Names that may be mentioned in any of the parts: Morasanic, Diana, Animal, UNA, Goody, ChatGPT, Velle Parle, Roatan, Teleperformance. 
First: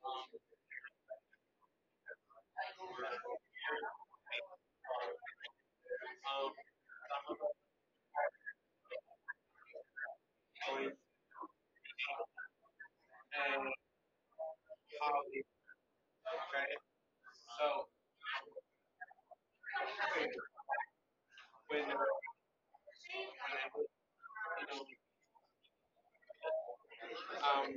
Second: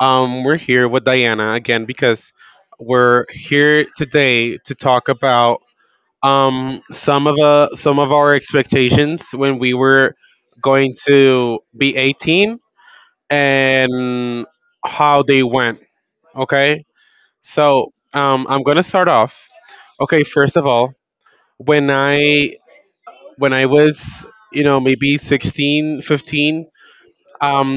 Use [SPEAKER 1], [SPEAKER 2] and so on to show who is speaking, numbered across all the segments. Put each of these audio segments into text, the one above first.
[SPEAKER 1] We're here with Diana again because we're here today to talk about some of our expectations when we were going to be 18 and how they went. Okay, so I'm gonna start off. Okay, first of all, when I when I was, maybe 16, 15, um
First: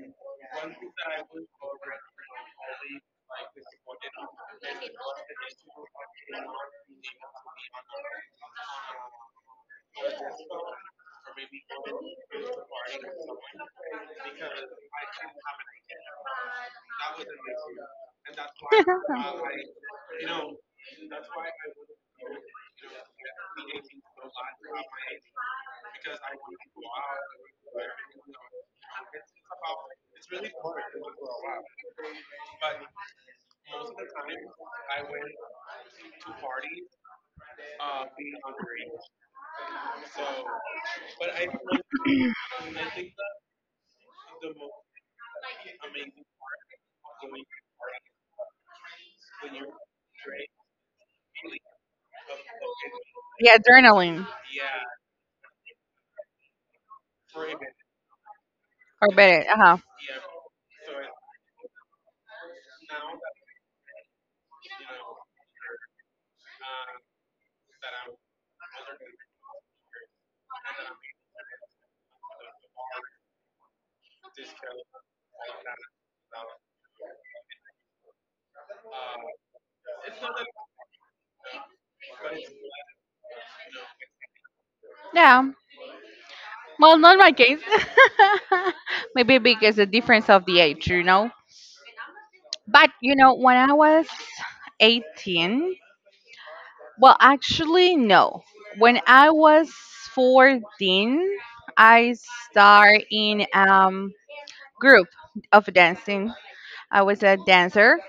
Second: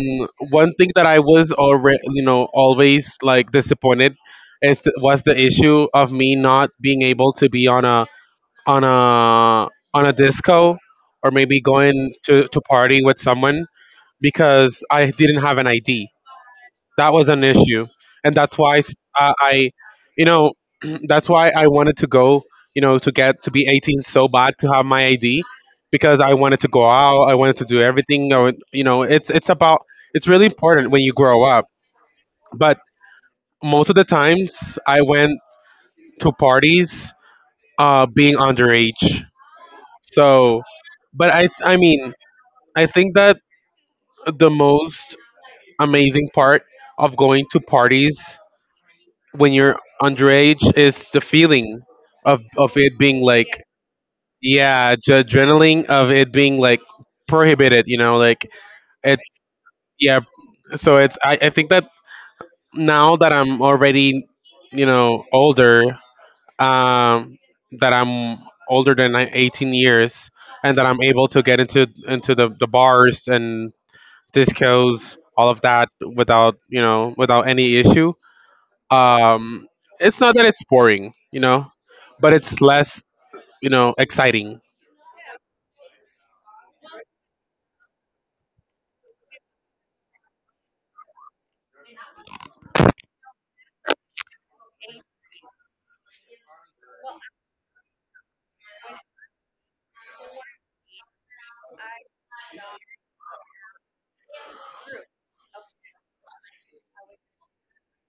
[SPEAKER 1] one thing that I was already, always, like, disappointed is was the issue of me not being able to be on a on a on a disco, or maybe going to party with someone, because I didn't have an id. That was an issue. And that's why s- I you know that's why I wanted to go, to get to be 18 so bad, to have my id. Because I wanted to go out, I wanted to do everything I would. You know, it's about, it's really important when you grow up. But most of the times I went to parties being underage. So, but I mean, I think that the most amazing part of going to parties when you're underage is the feeling of it being like,
[SPEAKER 2] Yeah, adrenaline
[SPEAKER 1] yeah, the adrenaline of it being like prohibited,
[SPEAKER 2] or
[SPEAKER 1] it's,
[SPEAKER 2] better. Uh huh.
[SPEAKER 1] yeah. So I think that now that I'm already, older, um that I'm older than 18 years, and that I'm able to get into the bars and discos, all of that without, without any issue. Um, it's not that it's boring, but it's less, exciting.
[SPEAKER 2] Yeah. Well, not my case. Maybe because the difference of the age, you know. But when I was 18, well, actually, no. When I was 14, I started in group of dancing. I was a dancer,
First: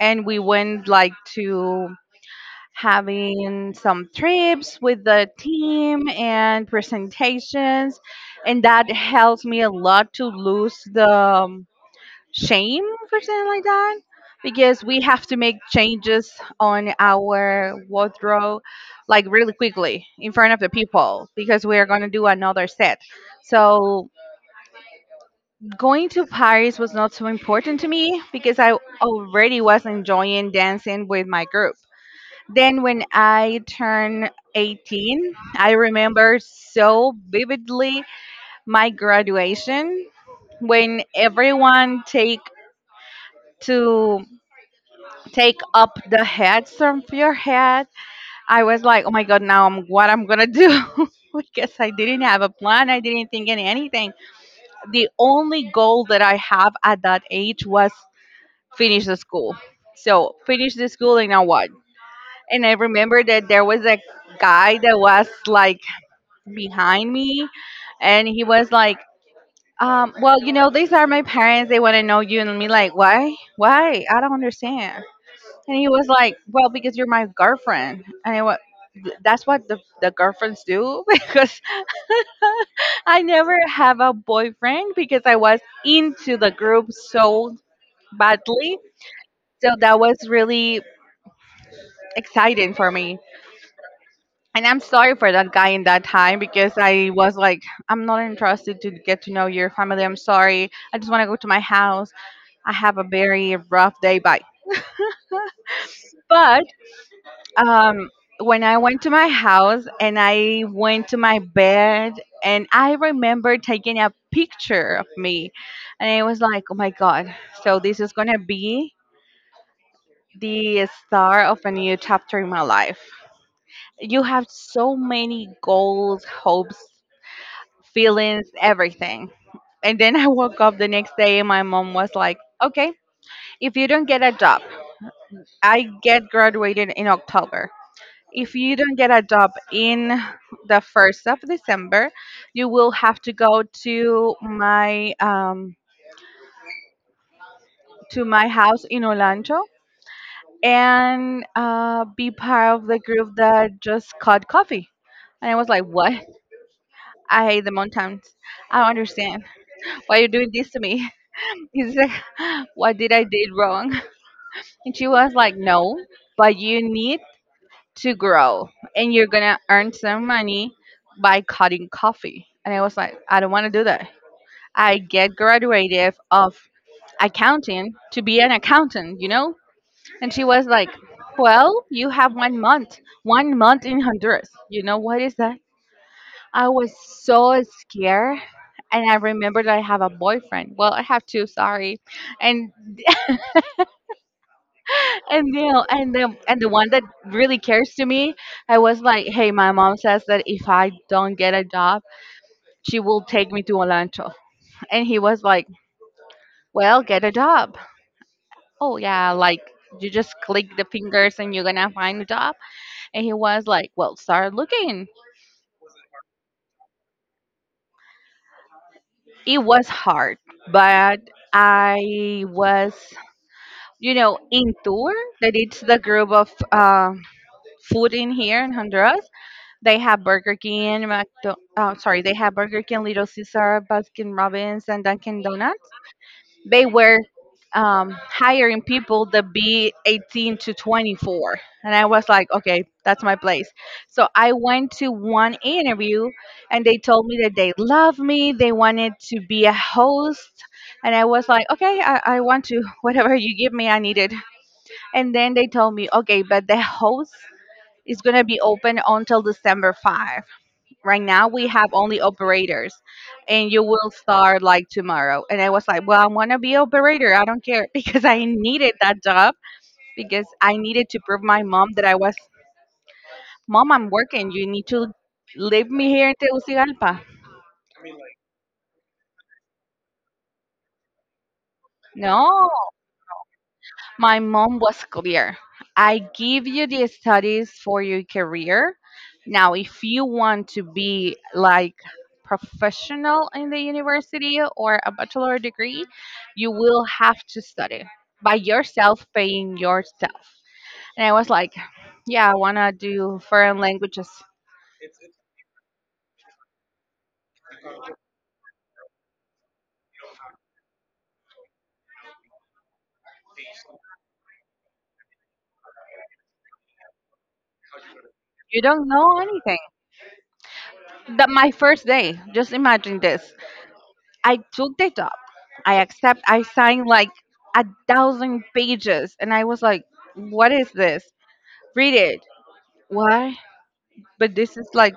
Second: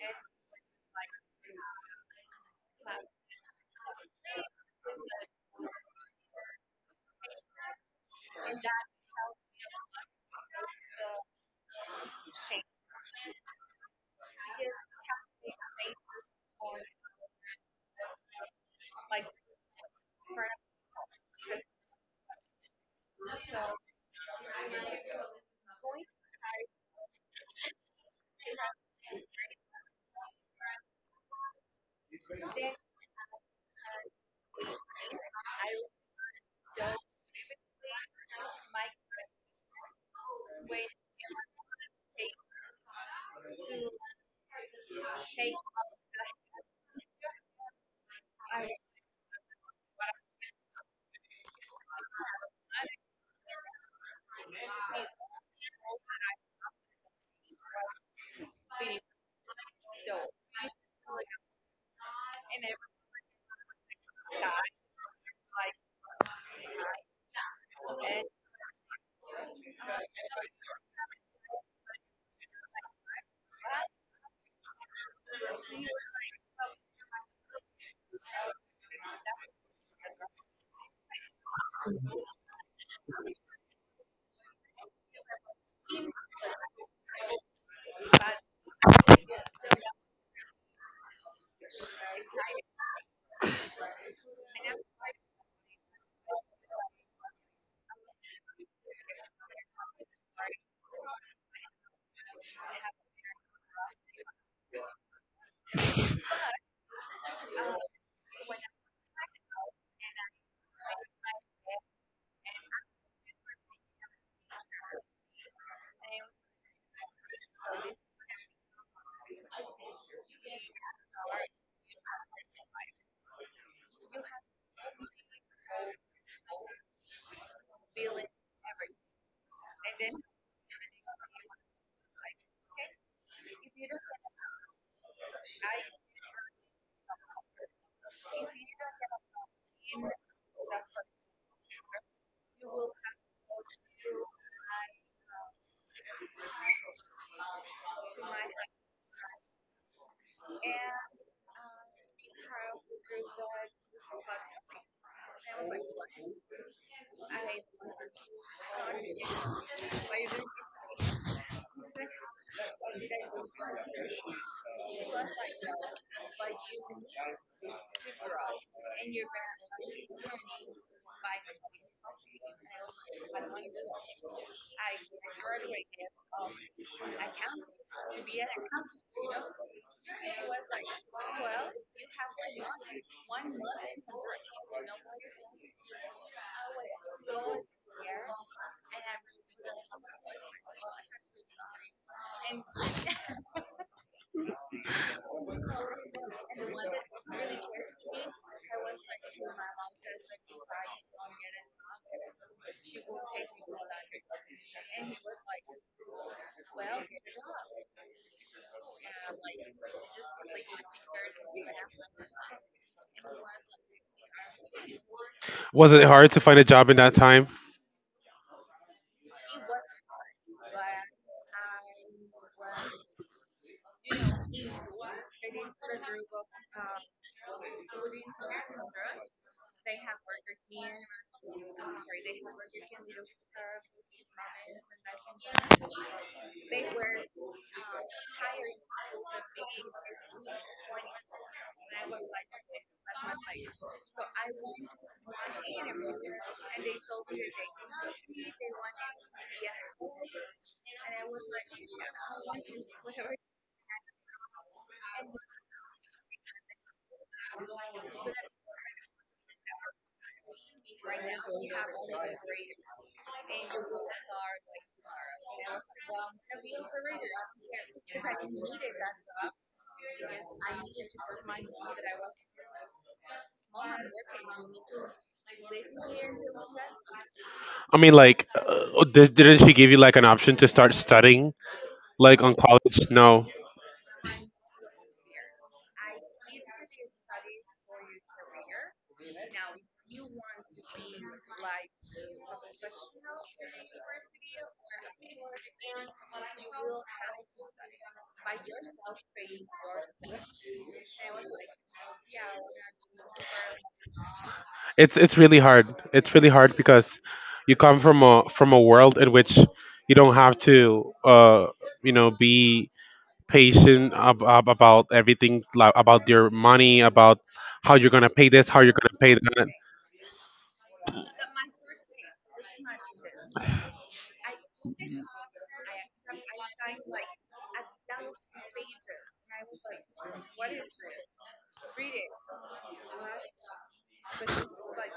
[SPEAKER 2] and we went like to having some trips with the team and presentations, and that helps me a lot to lose the shame for something like that because we have to make changes on our wardrobe like really quickly in front of the people because we are going to do another set. So going to Paris was not so important to me because I already was enjoying dancing with my group. Then, when I turned 18, I remember so vividly my graduation, when everyone take to take up the heads from your head. I was like, oh my god, now I'm what I'm gonna do because I didn't have a plan. I didn't think in anything. The only goal that I have at that age was finish the school. So finish the school and now what? And I remember that there was a guy that was like behind me, and he was like well you know, these are my parents, they want to know you, and me like why, I don't understand. And he was like, well, because you're my girlfriend. And I was, that's what the girlfriends do, because I never have a boyfriend because I was into the group so badly. So that was really exciting for me. And I'm sorry for that guy in that time because I was like, I'm not interested to get to know your family. I'm sorry. I just want to go to my house. I have a very rough day. Bye. But um, when I went to my house and I went to my bed, and I remember taking a picture of me, and it was like, oh my God, so this is going to be the start of a new chapter in my life. You have so many goals, hopes, feelings, everything. And then I woke up the next day and my mom was like, okay, if you don't get a job— I get graduated in October. If you don't get a job in the 1st of December, you will have to go to my house in Olancho and be part of the group that just caught coffee. And I was like, what? I hate the mountains. I don't understand why you're doing this to me. He's like, what did I did wrong? And she was like, no, but you need to grow and you're gonna earn some money by cutting coffee. And I was like, I don't want to do that. I get graduated of accounting to be an accountant, you know? And she was like, well, you have 1 month, 1 month in Honduras. You know what is that? I was so scared. And I remembered I have a boyfriend. Well, I have two, sorry. And and you know, and the one that really cares to me, I was like, hey, my mom says that if I don't get a job, she will take me to Olancho. And he was like, well, get a job. Oh yeah, like you just click the fingers and you're gonna find a job. And he was like, well, start looking.
[SPEAKER 1] Was it hard to find a job in that time?
[SPEAKER 2] It was hard, but I was, you know, in tour that it's the group of. Food in here in Honduras. They have Burger King, oh, sorry, they have Burger King, Little Caesar, Baskin Robbins, and Dunkin' Donuts. They were hiring people to be 18 to 24. And I was like, okay, that's my place. So I went to one interview and they told me that they love me. They wanted to be a host. And I was like, okay, I want to, whatever you give me, I need it. And then they told me, okay, but the host is going to be open until December 5th. Right now we have only operators, and you will start like tomorrow. And I was like, well, I want to be operator, I don't care, because I needed that job, because I needed to prove my mom that I was— Mom, I'm working, you need to leave me here in Tegucigalpa.
[SPEAKER 1] I mean, like, oh, didn't she give you, like, an option to start studying, like, on
[SPEAKER 2] No.
[SPEAKER 1] college? No,
[SPEAKER 2] My mom was clear. I give you the studies for your career. Now, if you want to be like professional in the university or a bachelor degree, you will have to study by yourself, paying yourself. And I was like, yeah, I want to do foreign languages.
[SPEAKER 1] it's really hard. It's really hard because you come from a world in which you don't have to, be patient about everything, like, about your money, about how you're gonna pay this, how
[SPEAKER 2] You
[SPEAKER 1] you're
[SPEAKER 2] don't
[SPEAKER 1] gonna pay
[SPEAKER 2] know
[SPEAKER 1] that.
[SPEAKER 2] anything. That my first day. Just imagine this. I took the job. I accept. I signed like a thousand pages, and I was like, "What is this? Read it. Why?" But this is like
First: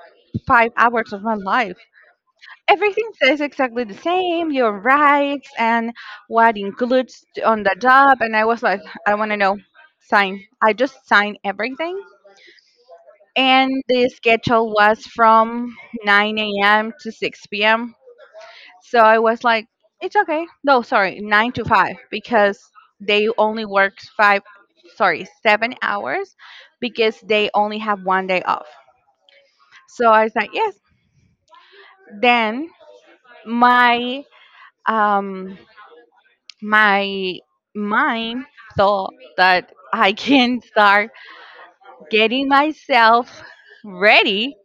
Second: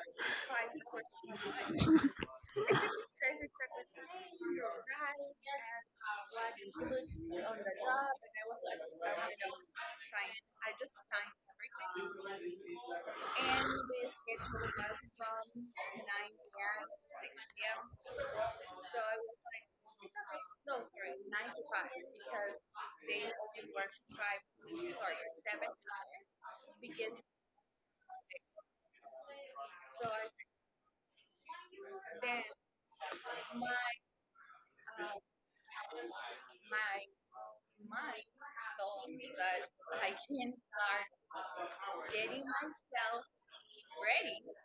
[SPEAKER 2] 5 hours of my life. Everything says exactly the same. Your rights and what includes on the job. And I was like, "I want to know." Sign. I just signed everything, and the schedule was from 9 a.m. to 6 p.m. So I was like, it's okay. No, sorry, nine to five, because they only work five, sorry, 7 hours, because they only have 1 day off. So I was like, yes. Then my um my mind thought that I can start getting myself ready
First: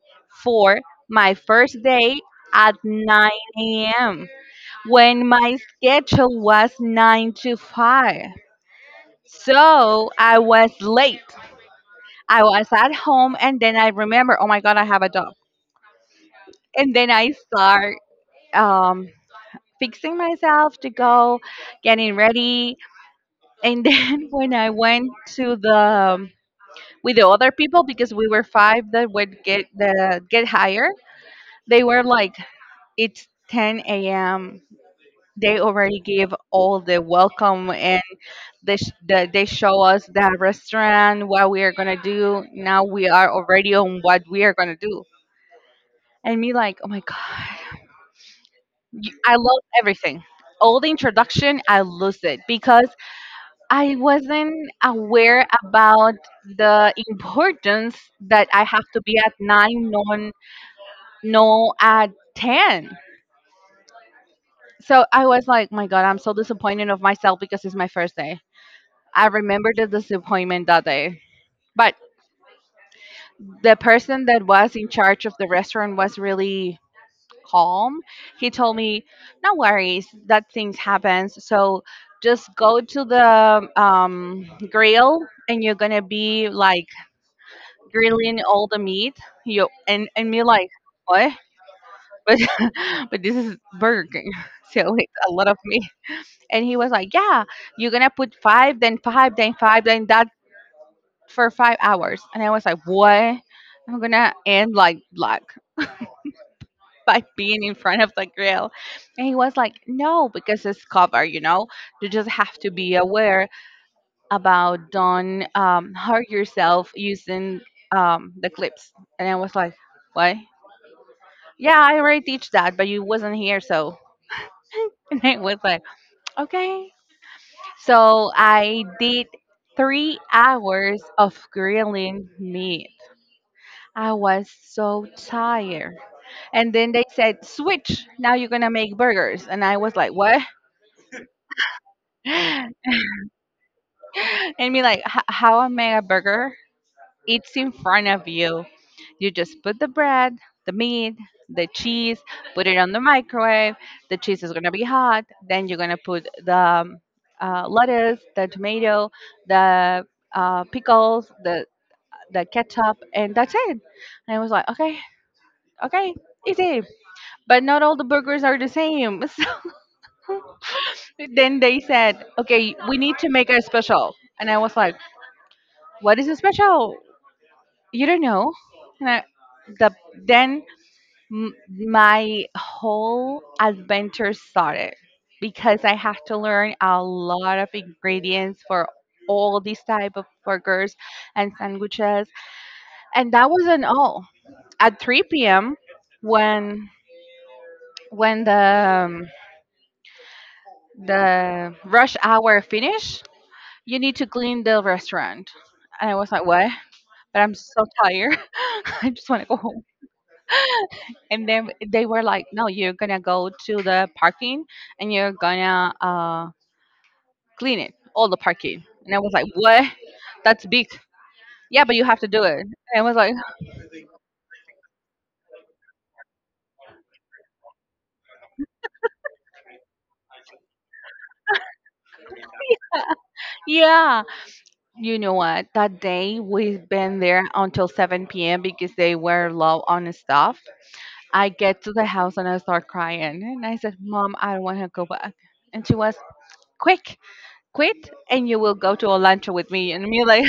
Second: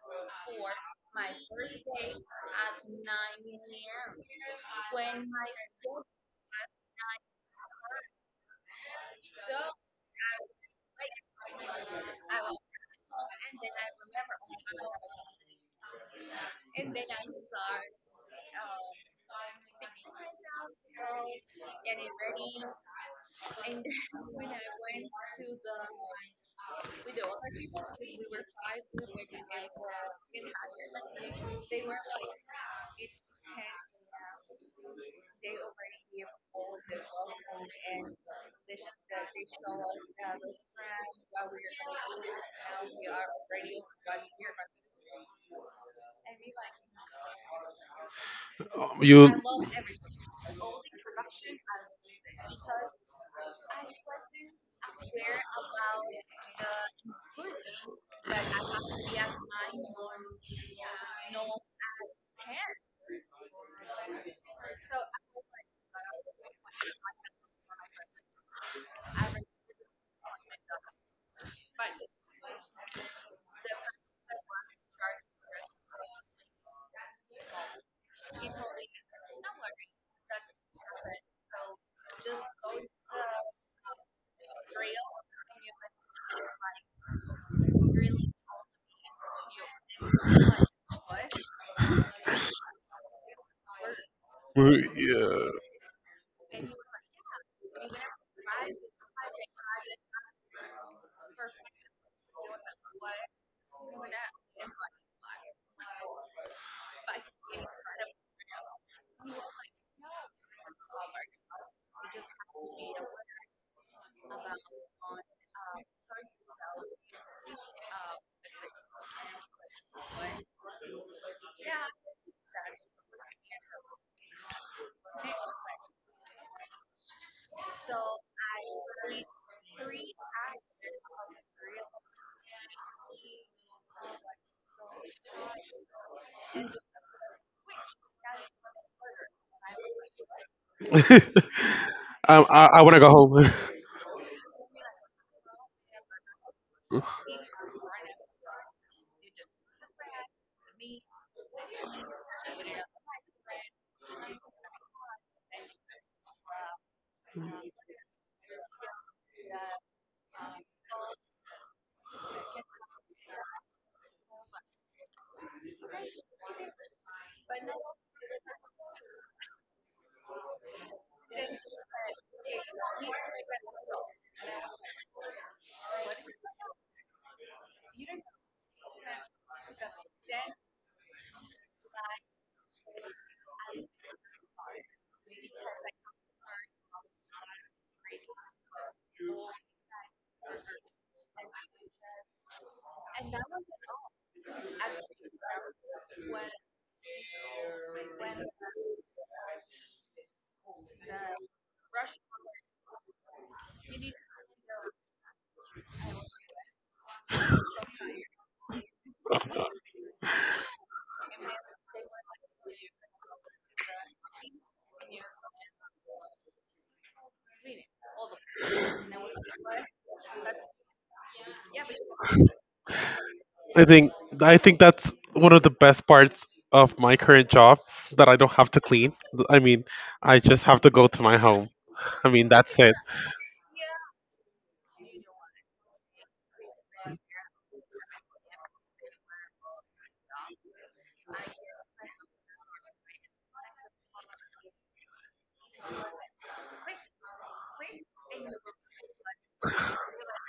[SPEAKER 2] for my first day at 9 a.m. when my schedule was 9 to 5. So I was late. I was at home and then I remember, oh my God, I have a dog. And then I start um, fixing myself to go, getting ready. And then when I went to the with the other people, because we were five that would get the get higher, they were like, it's 10 a.m., they already give all the welcome and they show us the restaurant what we are gonna do, now we are already on what we are gonna do. And me like, oh my god, I
[SPEAKER 1] You
[SPEAKER 2] lost everything, all the introduction I lost it, because I wasn't aware about the importance that I have to be at 9, no, no, at 10. So I was like, "Oh my god, I'm so disappointed of myself because it's my first day. I remember the disappointment that day. But the person that was in charge of the restaurant was really calm. He told me, "No worries, that things happens. So just go to the grill, and you're gonna be like grilling all the meat." You and me like, what? But but this is Burger King, so it's a lot
[SPEAKER 1] Yeah.
[SPEAKER 2] of meat. And he was like, "Yeah, you're gonna put five, then five, then five, then that." For 5 hours. And I was like, what? I'm gonna end like by being in front of the grill. And he was like, no, because it's cover, you know. You just have to be aware about don't hurt yourself using the clips. And I was like, what? Yeah, I already teach that, but you wasn't here, so. And I was like, okay. So I did 3 hours of grilling meat. I was so tired. And then they said, switch, now you're gonna make burgers. And I was like, what?
[SPEAKER 1] I,
[SPEAKER 2] And
[SPEAKER 1] I want to go home.
[SPEAKER 2] me like, "H- how I make a burger? It's in front of you. You just put the bread, the meat, the cheese, put it on the microwave. The cheese is gonna be hot. Then you're gonna put the lettuce, the tomato, the pickles, the ketchup, and that's it. And I was like, okay, okay, easy. But not all the burgers are the same. Then they said, okay, we need to make a special. And I was like, what is a special? You don't know. And I, the, then m- My whole adventure started because I have to learn a lot of ingredients for all these type of burgers and sandwiches. And that wasn't all. At 3 p.m., when when the um, the rush hour finished, you need to clean the restaurant. And I was like, what? But I'm so tired. I just want to go home. And then they were like, no, you're going to go to the parking and you're going to clean it, all the parking. And I was like, what? That's big. Yeah, but you have to do it. And I was like,
[SPEAKER 1] I think I think that's one of the best parts of my current job that I don't have to clean. I mean, I just have to go to my home. I mean, that's it.
[SPEAKER 2] yeah. You know what? That day we've been there until 7 p.m. because they were low on stuff. I get to the house and I start crying. And I said, Mom, I don't want to go back. And she was, quick, quit and you will go to a luncheon with me and me like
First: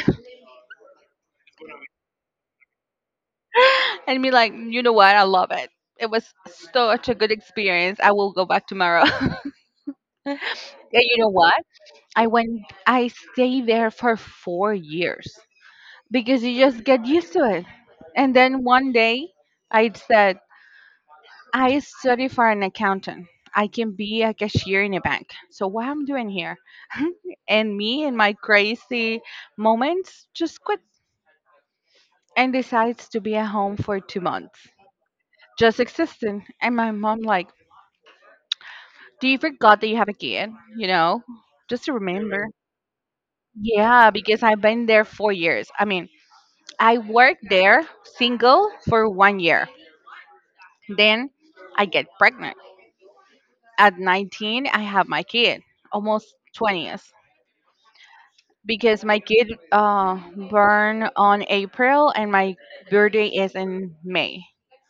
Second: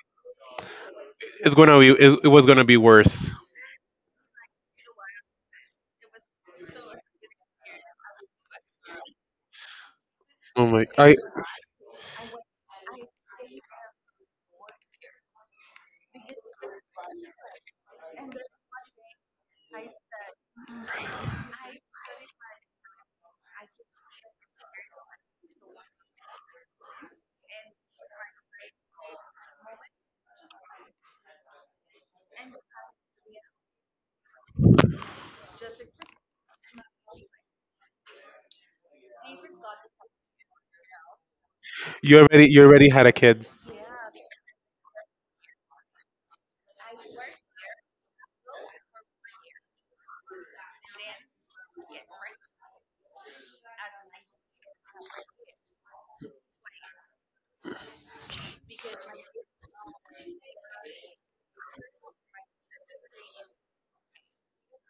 [SPEAKER 1] It's gonna be. It was gonna be worse.
[SPEAKER 2] and me like, you know what, I love it. It was such a good experience. I will go back tomorrow. And
[SPEAKER 1] Oh my! I
[SPEAKER 2] you know what, I went, I stayed there for 4 years because you just get used to it. And then one day I said, I study for an accountant, I can be a cashier in a bank, so what I'm doing here? And me in my crazy moments just quit and decides to be at home for 2 months, just existing. And my mom like, do you forgot that you have a kid? You know, just to
[SPEAKER 1] You already
[SPEAKER 2] remember.
[SPEAKER 1] you already had a kid.
[SPEAKER 2] Yeah, because I've been there 4 years. I mean, I worked there single for one year. Then I get pregnant. At 19, I have my kid, almost 20th, because my kid born on April and my birthday is in May.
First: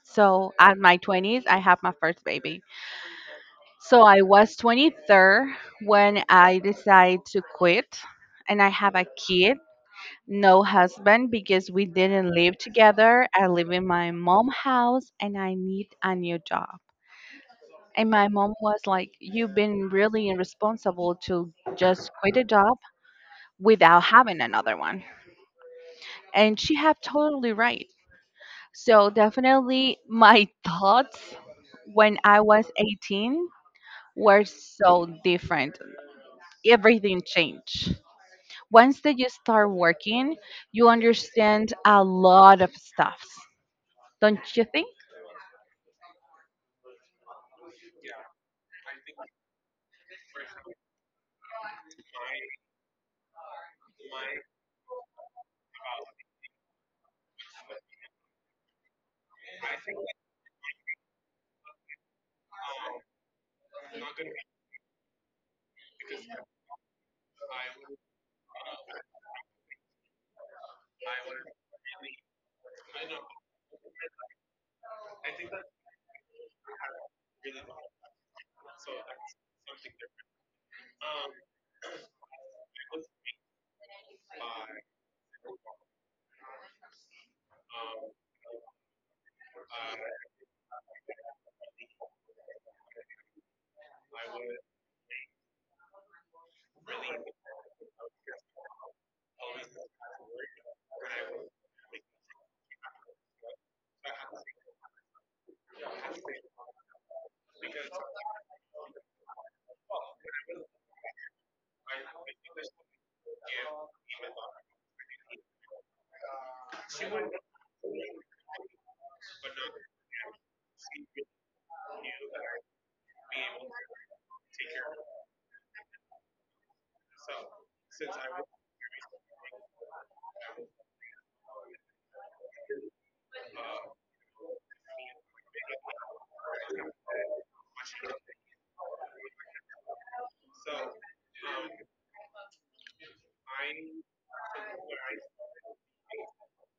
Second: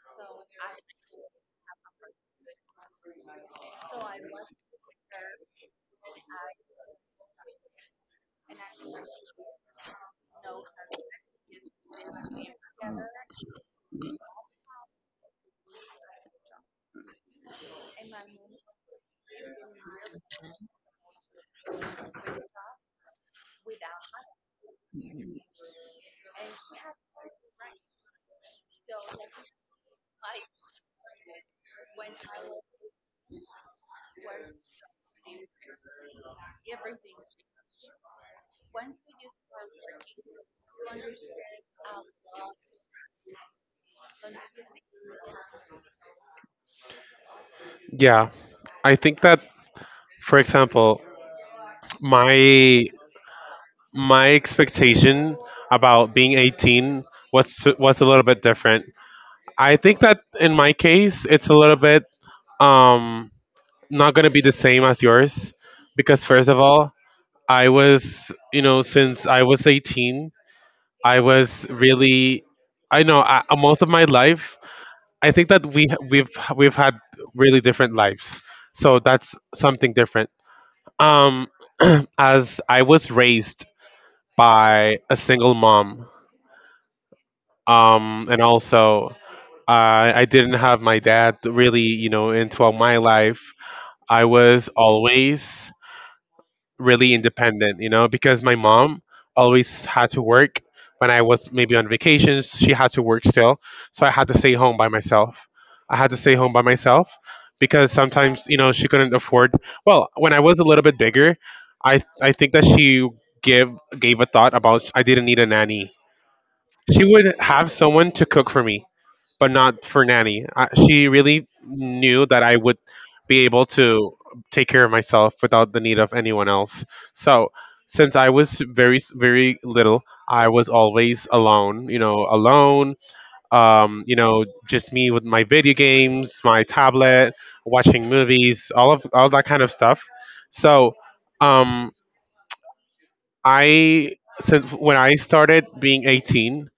[SPEAKER 2] So at my 20s, I have my first baby. So I was 23 when I decided to quit, and I have a kid, no husband because we didn't live together. I live in my mom house, and I need a new job. And my mom was like, "You've been really irresponsible to just quit a job without having another one," and she had totally right. So definitely, my thoughts when I was 18 were so different. Everything changed. Once that you start working, you understand a lot of stuff, don't you think?
[SPEAKER 1] Yeah, I think that, for example, my my expectation about being 18 was a little bit different. I think that in my case, it's a little bit um not gonna be the same as yours, because first of all, I was you know since I was 18, I was really, I, most of my life, I think that we we've had really different lives, so that's something different. um as I was raised by a single mom, and also, I didn't have my dad really, into my life. I was always really independent, because my mom always had to work when I was maybe on vacations. She had to work still. So I had to stay home by myself. I had to stay home by myself because sometimes, she couldn't afford. Well, when I was a little bit bigger, I think that she gave, gave a thought about I didn't need a nanny. She would have someone to cook for me, but not for nanny. She really knew that I would be able to take care of myself without the need of anyone else. So, since I was very very little, I was always alone. Alone. Just me with my video games, my tablet, watching movies, all that kind of stuff. So, um, I since when I started being 18,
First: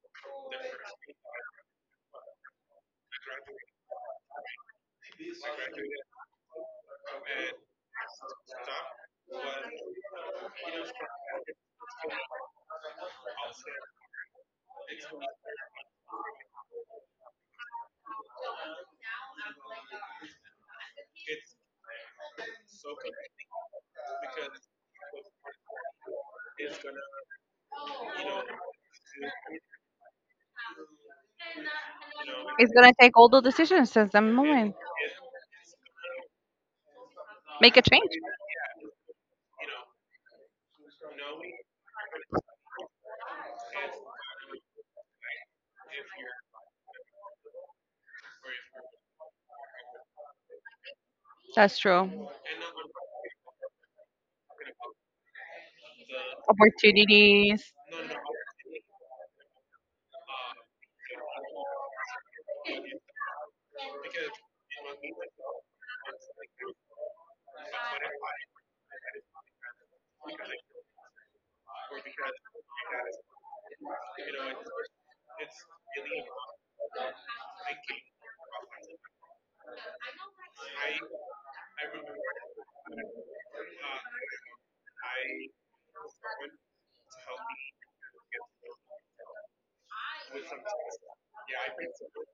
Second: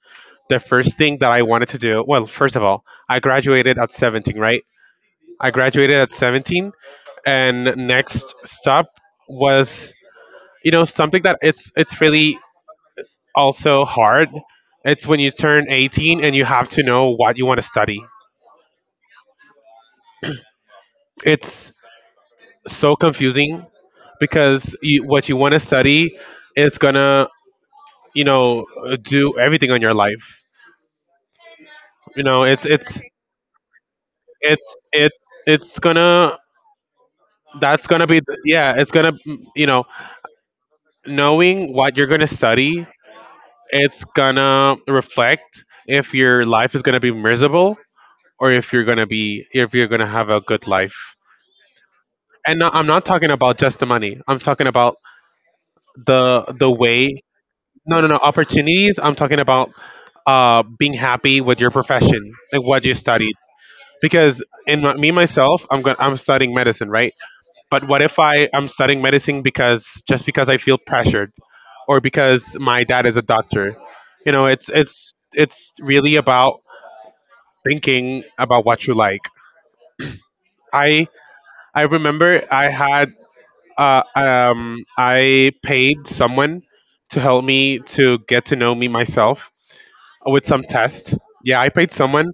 [SPEAKER 1] the first thing that I wanted to do, well, first of all, I graduated at 17, right? I graduated at 17, and next stop was, something that it's really also hard. It's when you turn 18 and you have to know what you want to study. It's so confusing because what you want to study is gonna, you know, do everything on your life. You know, it's
[SPEAKER 2] It's gonna
[SPEAKER 1] it's
[SPEAKER 2] take all the decisions since that moment.
[SPEAKER 1] it's it it's gonna,
[SPEAKER 2] Make a
[SPEAKER 1] that's gonna
[SPEAKER 2] change.
[SPEAKER 1] be th- yeah, it's gonna mm, you know knowing what you're gonna study, it's gonna reflect if your life is gonna be miserable, or if you're gonna be if you're gonna have a good life.
[SPEAKER 2] That's true.
[SPEAKER 1] And no, I'm not talking about just the money. I'm talking about the way.
[SPEAKER 2] Opportunities.
[SPEAKER 1] No, no, no, opportunities. I'm talking about being happy with your profession, like what you studied. Because me myself, I'm studying medicine, right? But what if I am studying medicine because, just because I feel pressured, or because my dad is a doctor? You know, it's it's really about thinking about what you like. I I remember I had, I paid someone to help me to get to know me myself with some tests. Yeah, I paid someone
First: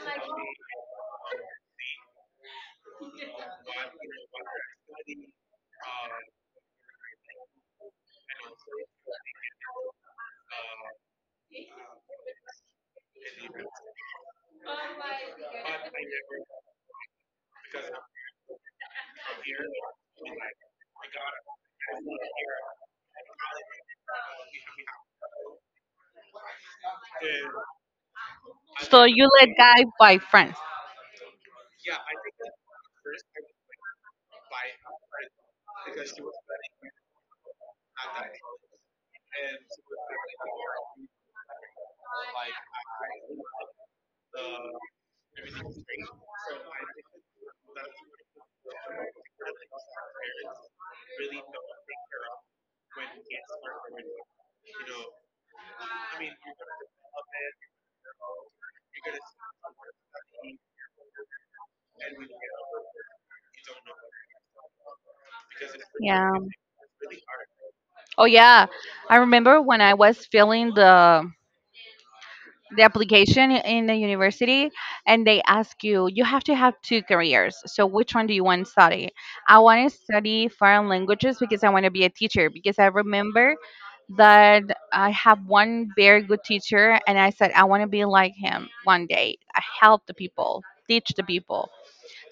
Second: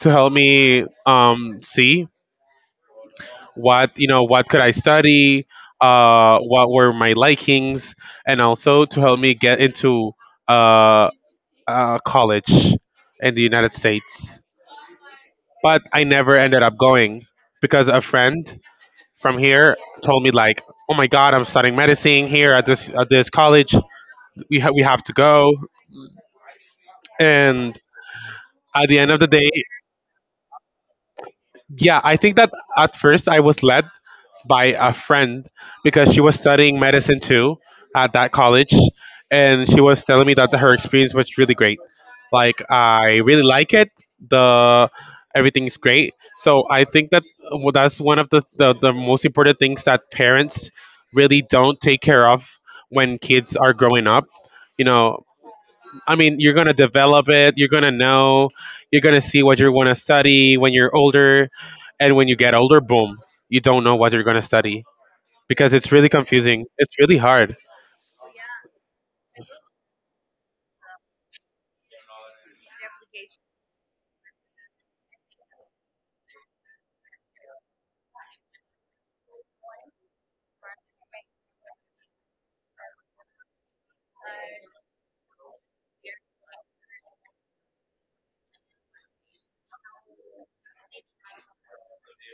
[SPEAKER 1] to help me see what you know what could I study, what were my likings, and also to help me get into, uh, college in the United States. But I never ended up going because a friend from here told me, like, oh my god, I'm studying medicine here at this college, we, we have to go. And at the
[SPEAKER 2] So
[SPEAKER 1] end of the
[SPEAKER 2] you
[SPEAKER 1] day,
[SPEAKER 2] let guide by friends.
[SPEAKER 1] yeah, I think that at first I was led by a friend because she was studying medicine too at that college, and she was telling me that her experience was really great. Like, I really like it. The Everything is great. So I think that, well, that's one of the, the most important things that parents really don't take care of when kids are growing up. You know, I mean, you're gonna develop it. You're gonna know. You're gonna see what you want to study when you're older, and when you get older, boom, you don't know what you're going to study because it's really
[SPEAKER 2] Yeah.
[SPEAKER 1] confusing. It's really hard.
[SPEAKER 2] Oh yeah. I remember when I was feeling the application in the university and they ask you have to have two careers, so which one do you want to study? I want to study foreign languages because I want to be a teacher because I remember that I have one very good teacher and I said I want to be like him one day. I help the people, teach the people.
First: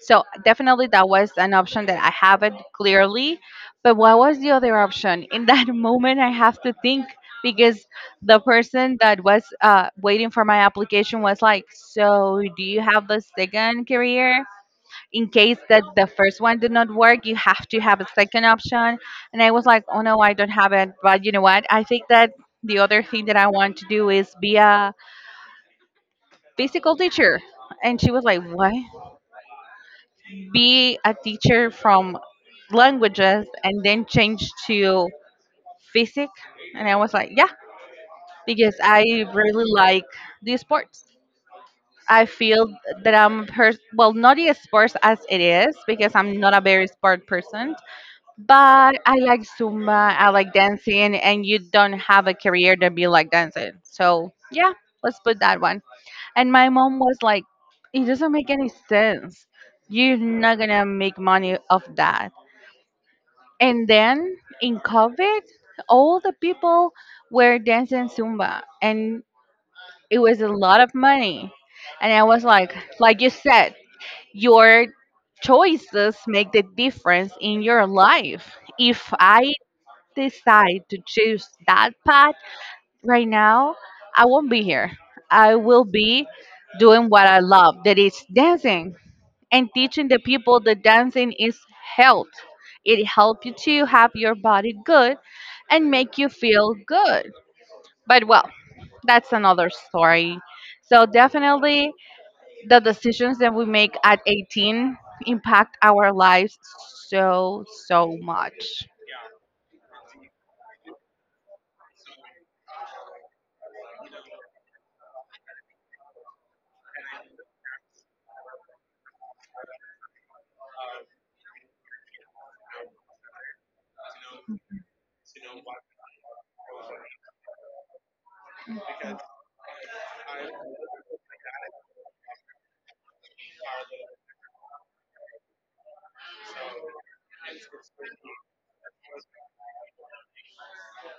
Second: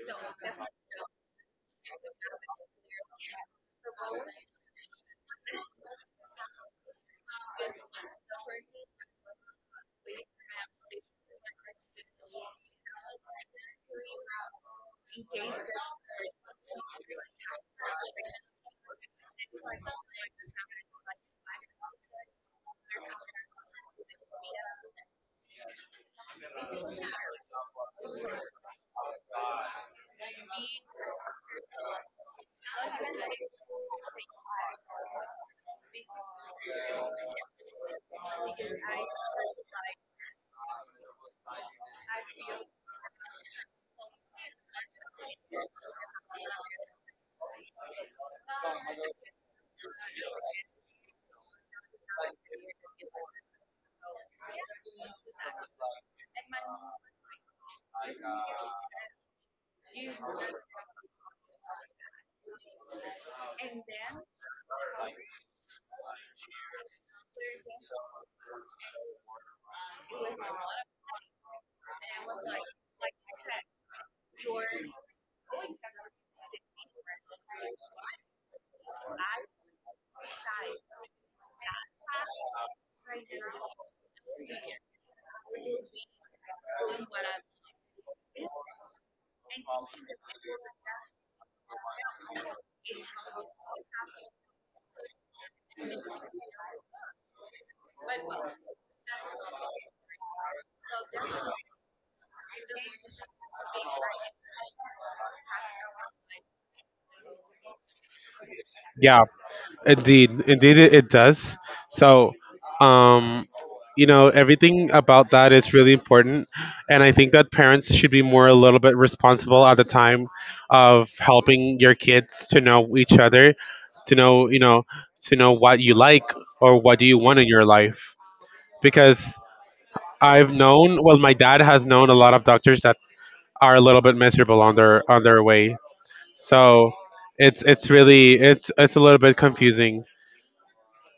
[SPEAKER 2] So definitely that was an option that I haven't clearly. But what was the other option? In that moment, I have to think because the person that was waiting for my application was like, "So do you have the second career? In case that the first one did not work, you have to have a second option." And I was like, "Oh no, I don't have it." But you know what? I think that the other thing that I want to do is be a physical teacher. And she was like, "What?" Be a teacher from languages and then change to physics. And I was like, yeah, because I really like the sports. I feel that I'm, well, not the sports as it is, because I'm not a very sport person, but I like Zumba, I like dancing, and you don't have a career that be like dancing. So, yeah, let's put that one. And my mom was like, it doesn't make any sense. You're not gonna make money off that. And then in COVID, all the people were dancing Zumba and it was a lot of money. And I was like you said, your choices make the difference in your life. If I decide to choose that path right now, I won't be here. I will be doing what I love, that is dancing and teaching the people that dancing is health. It helps you to have your body good and make you feel good. But well, that's another story. So definitely the decisions that we make at 18 impact our lives so so much.
[SPEAKER 1] Yeah, indeed, indeed it does. So, um, everything about that is really important, and I think that parents should be more a little bit responsible at the time of helping your kids to know each other, to know, you know, to know what you like, or what do you want in your life. Because I've known, well, my dad has known a lot of doctors that are a little bit miserable on their way. So it's really it's a little bit confusing.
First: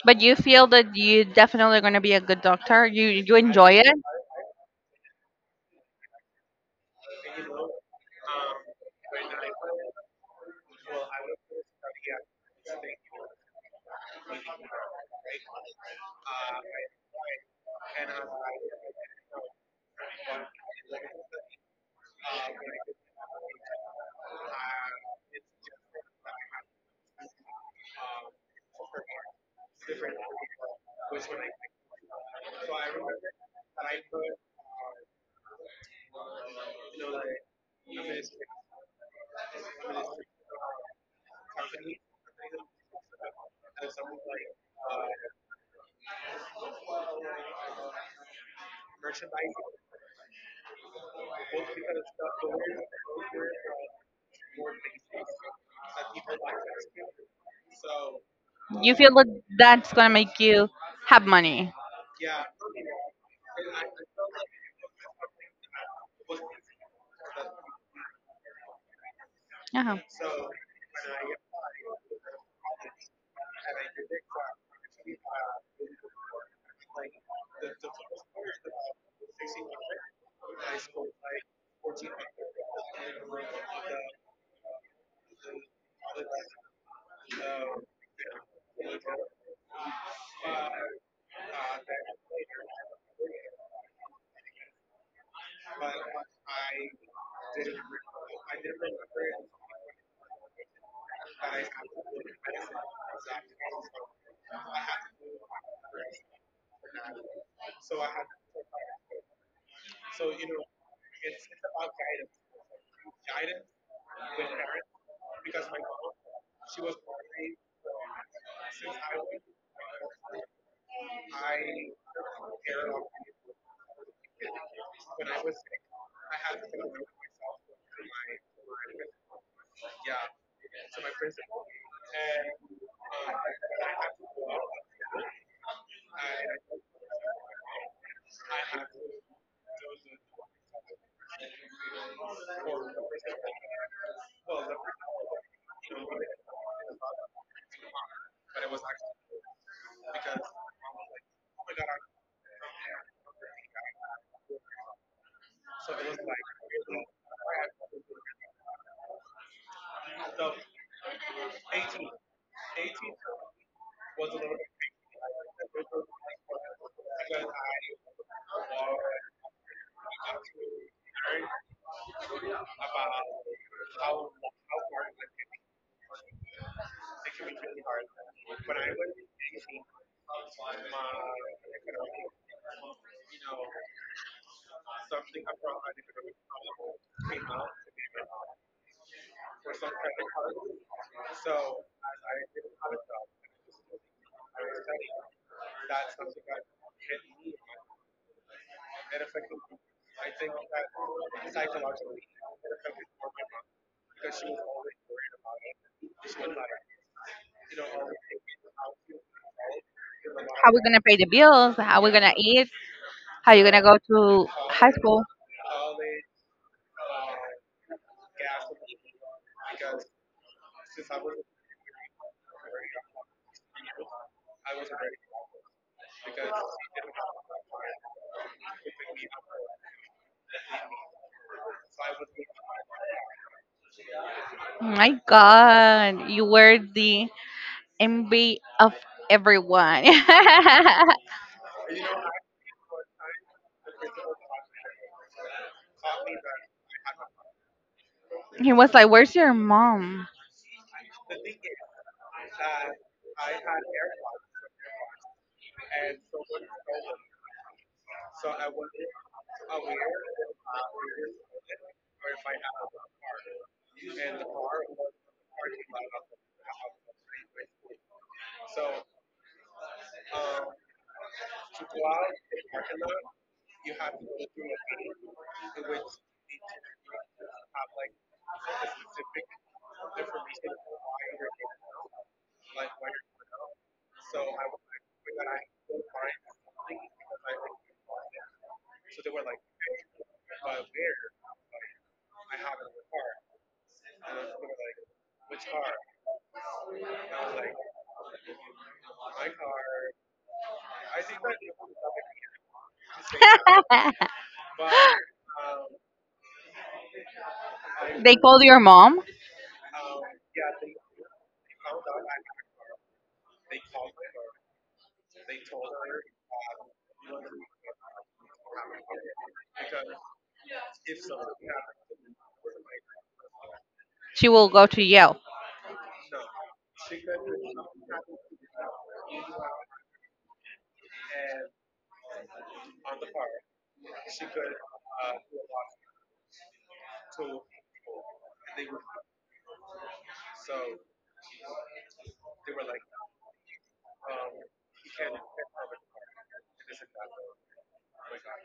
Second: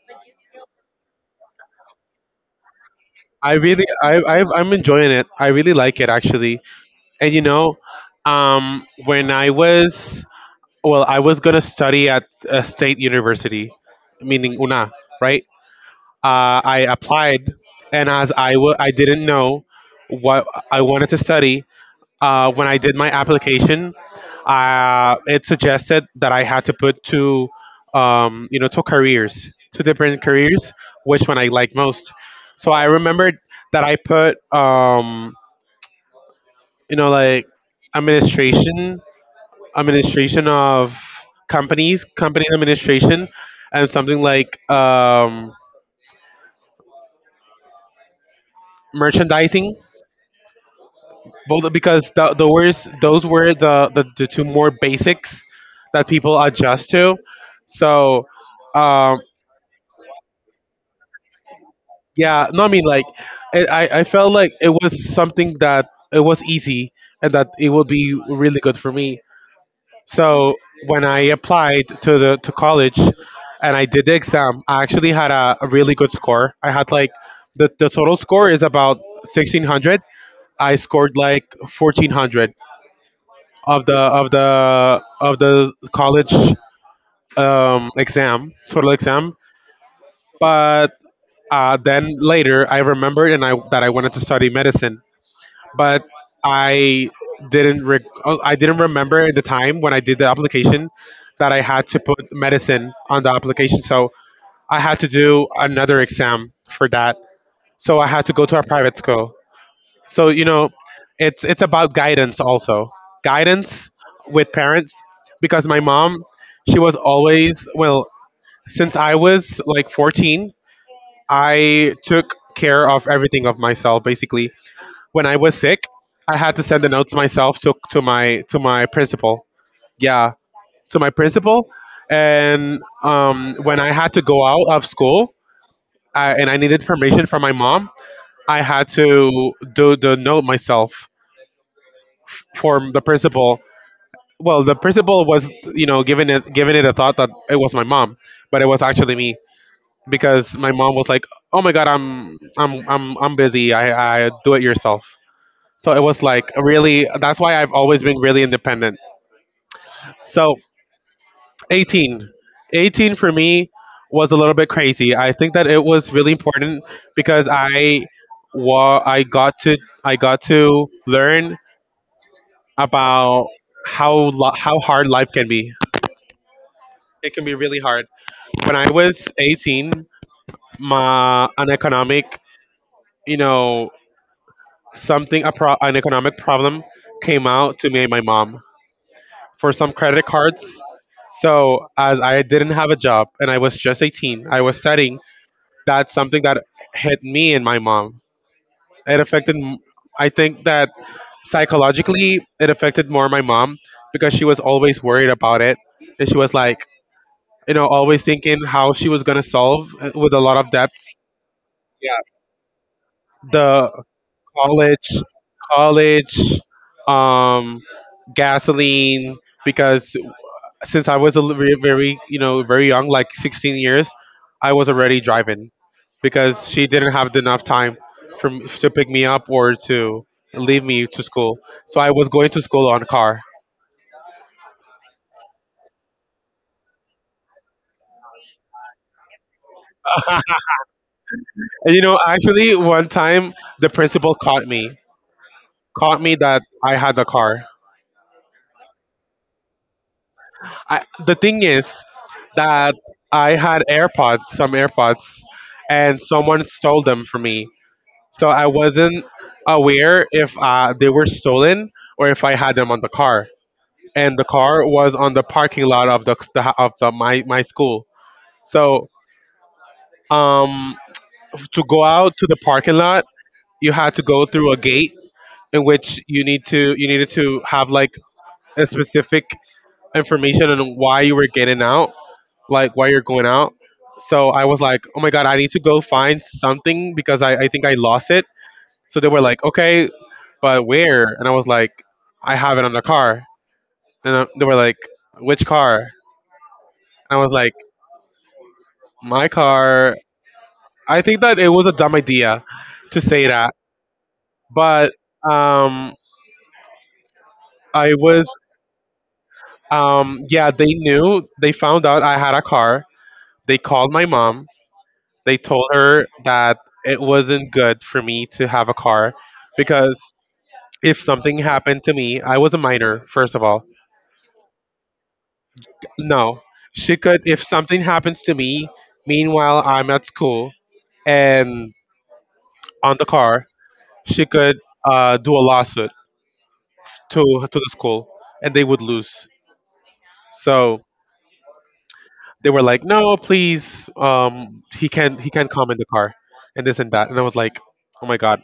[SPEAKER 2] But you feel that you definitely going to be a good doctor. You
[SPEAKER 1] I
[SPEAKER 2] enjoy
[SPEAKER 1] really,
[SPEAKER 2] it.
[SPEAKER 1] I'm enjoying it. I really like it actually. And, when I was, well, I was gonna study at a state university, meaning UNA, right? I applied, and I didn't know what I wanted to study. When I did my application, it suggested that I had to put two careers, two different careers, which one I like most. So I remembered that I put, like, administration, administration of companies, company administration, and something like merchandising. Both because the worst, those were the, the two more basics that people adjust to. So,
[SPEAKER 2] You feel
[SPEAKER 1] um,
[SPEAKER 2] that that's going to make you have money.
[SPEAKER 1] yeah, no, I mean, like, it, I felt like it was something that it was easy and that it would be really good for me.
[SPEAKER 2] Yeah.
[SPEAKER 1] So when I applied to the to college and I did the exam, I actually had a really good score. I had like the total score is about 1600. I scored like 1400 of the college exam, total exam. But, then later, I remembered and I that I wanted to study medicine, but I didn't re- oh, I didn't remember at the time when I did the application that I had to put medicine on the application. So I had to do another exam for that. So I had to go to a private school. So, it's about guidance also, guidance with parents. Because my mom, she was always, well, since I was like 14, I took care of everything of myself basically. When I was sick, I had to send the notes myself to my principal. Yeah, to my principal. And, when I had to go out of school, and I needed permission from my mom, I had to do the note myself for the principal. Well, the principal was, giving it a thought that it was my mom, but it was actually me because my mom was like, "Oh my God, I'm busy. I do it yourself." So it was like really. That's why I've always been really independent. So 18, 18 for me was a little bit crazy. I think that it was really important because wa- I got to I got to learn about how hard life can be. It can be really hard. When I was 18, my an economic, you know, something, an economic problem came out to me and my mom for some credit cards. So as I didn't have a job and I was just 18, I was studying. That's something that hit me and my mom. It affected. I think that psychologically, it affected more my mom because she was always worried about it, and she was like, always thinking how she was gonna solve, with a lot
[SPEAKER 2] How
[SPEAKER 1] of
[SPEAKER 2] we going to
[SPEAKER 1] debts,
[SPEAKER 2] pay the bills? How we going to eat? How you going to
[SPEAKER 1] the
[SPEAKER 2] go to high
[SPEAKER 1] college
[SPEAKER 2] school?
[SPEAKER 1] college um gasoline, because since I was very, very, very young, like 16 years, I was already driving because she didn't have enough time to pick me up or to leave me to school, so I was going to school on car.
[SPEAKER 2] Oh my god, you were the envy of everyone.
[SPEAKER 1] And actually, one time the principal caught me that I had the car.
[SPEAKER 2] He was like, where's your mom?
[SPEAKER 1] The thing is that I had AirPods, some AirPods, and someone stole them from me. So I wasn't aware if they were stolen or if I had them on the car. And the car was on the parking lot of the of the my, my school. So um, to go out to the parking lot, you had to go through a gate in which you needed to have, like, a specific information on why you were getting out, like while you're going out. So I was like, oh my god, I need to go find something because I think I lost it. So they were like, okay, but where? And I was like, I have it on the car. And they were like, which car? And I was like, my car. I think that it was a dumb idea to say that, but um, I
[SPEAKER 2] They
[SPEAKER 1] was,
[SPEAKER 2] called your mom,
[SPEAKER 1] yeah, they knew. They found out I had a car. They called my mom. They told her that it wasn't good for me to have a car because if something happened to me, I was a minor, first of all.
[SPEAKER 2] she will go to Yale.
[SPEAKER 1] No, she could, if something happens to me, meanwhile, I'm at school and on the car, she could do a lawsuit to the school, and they would lose. So they were like, no, please, he can't come in the car, and this and that. And I was like, oh my God.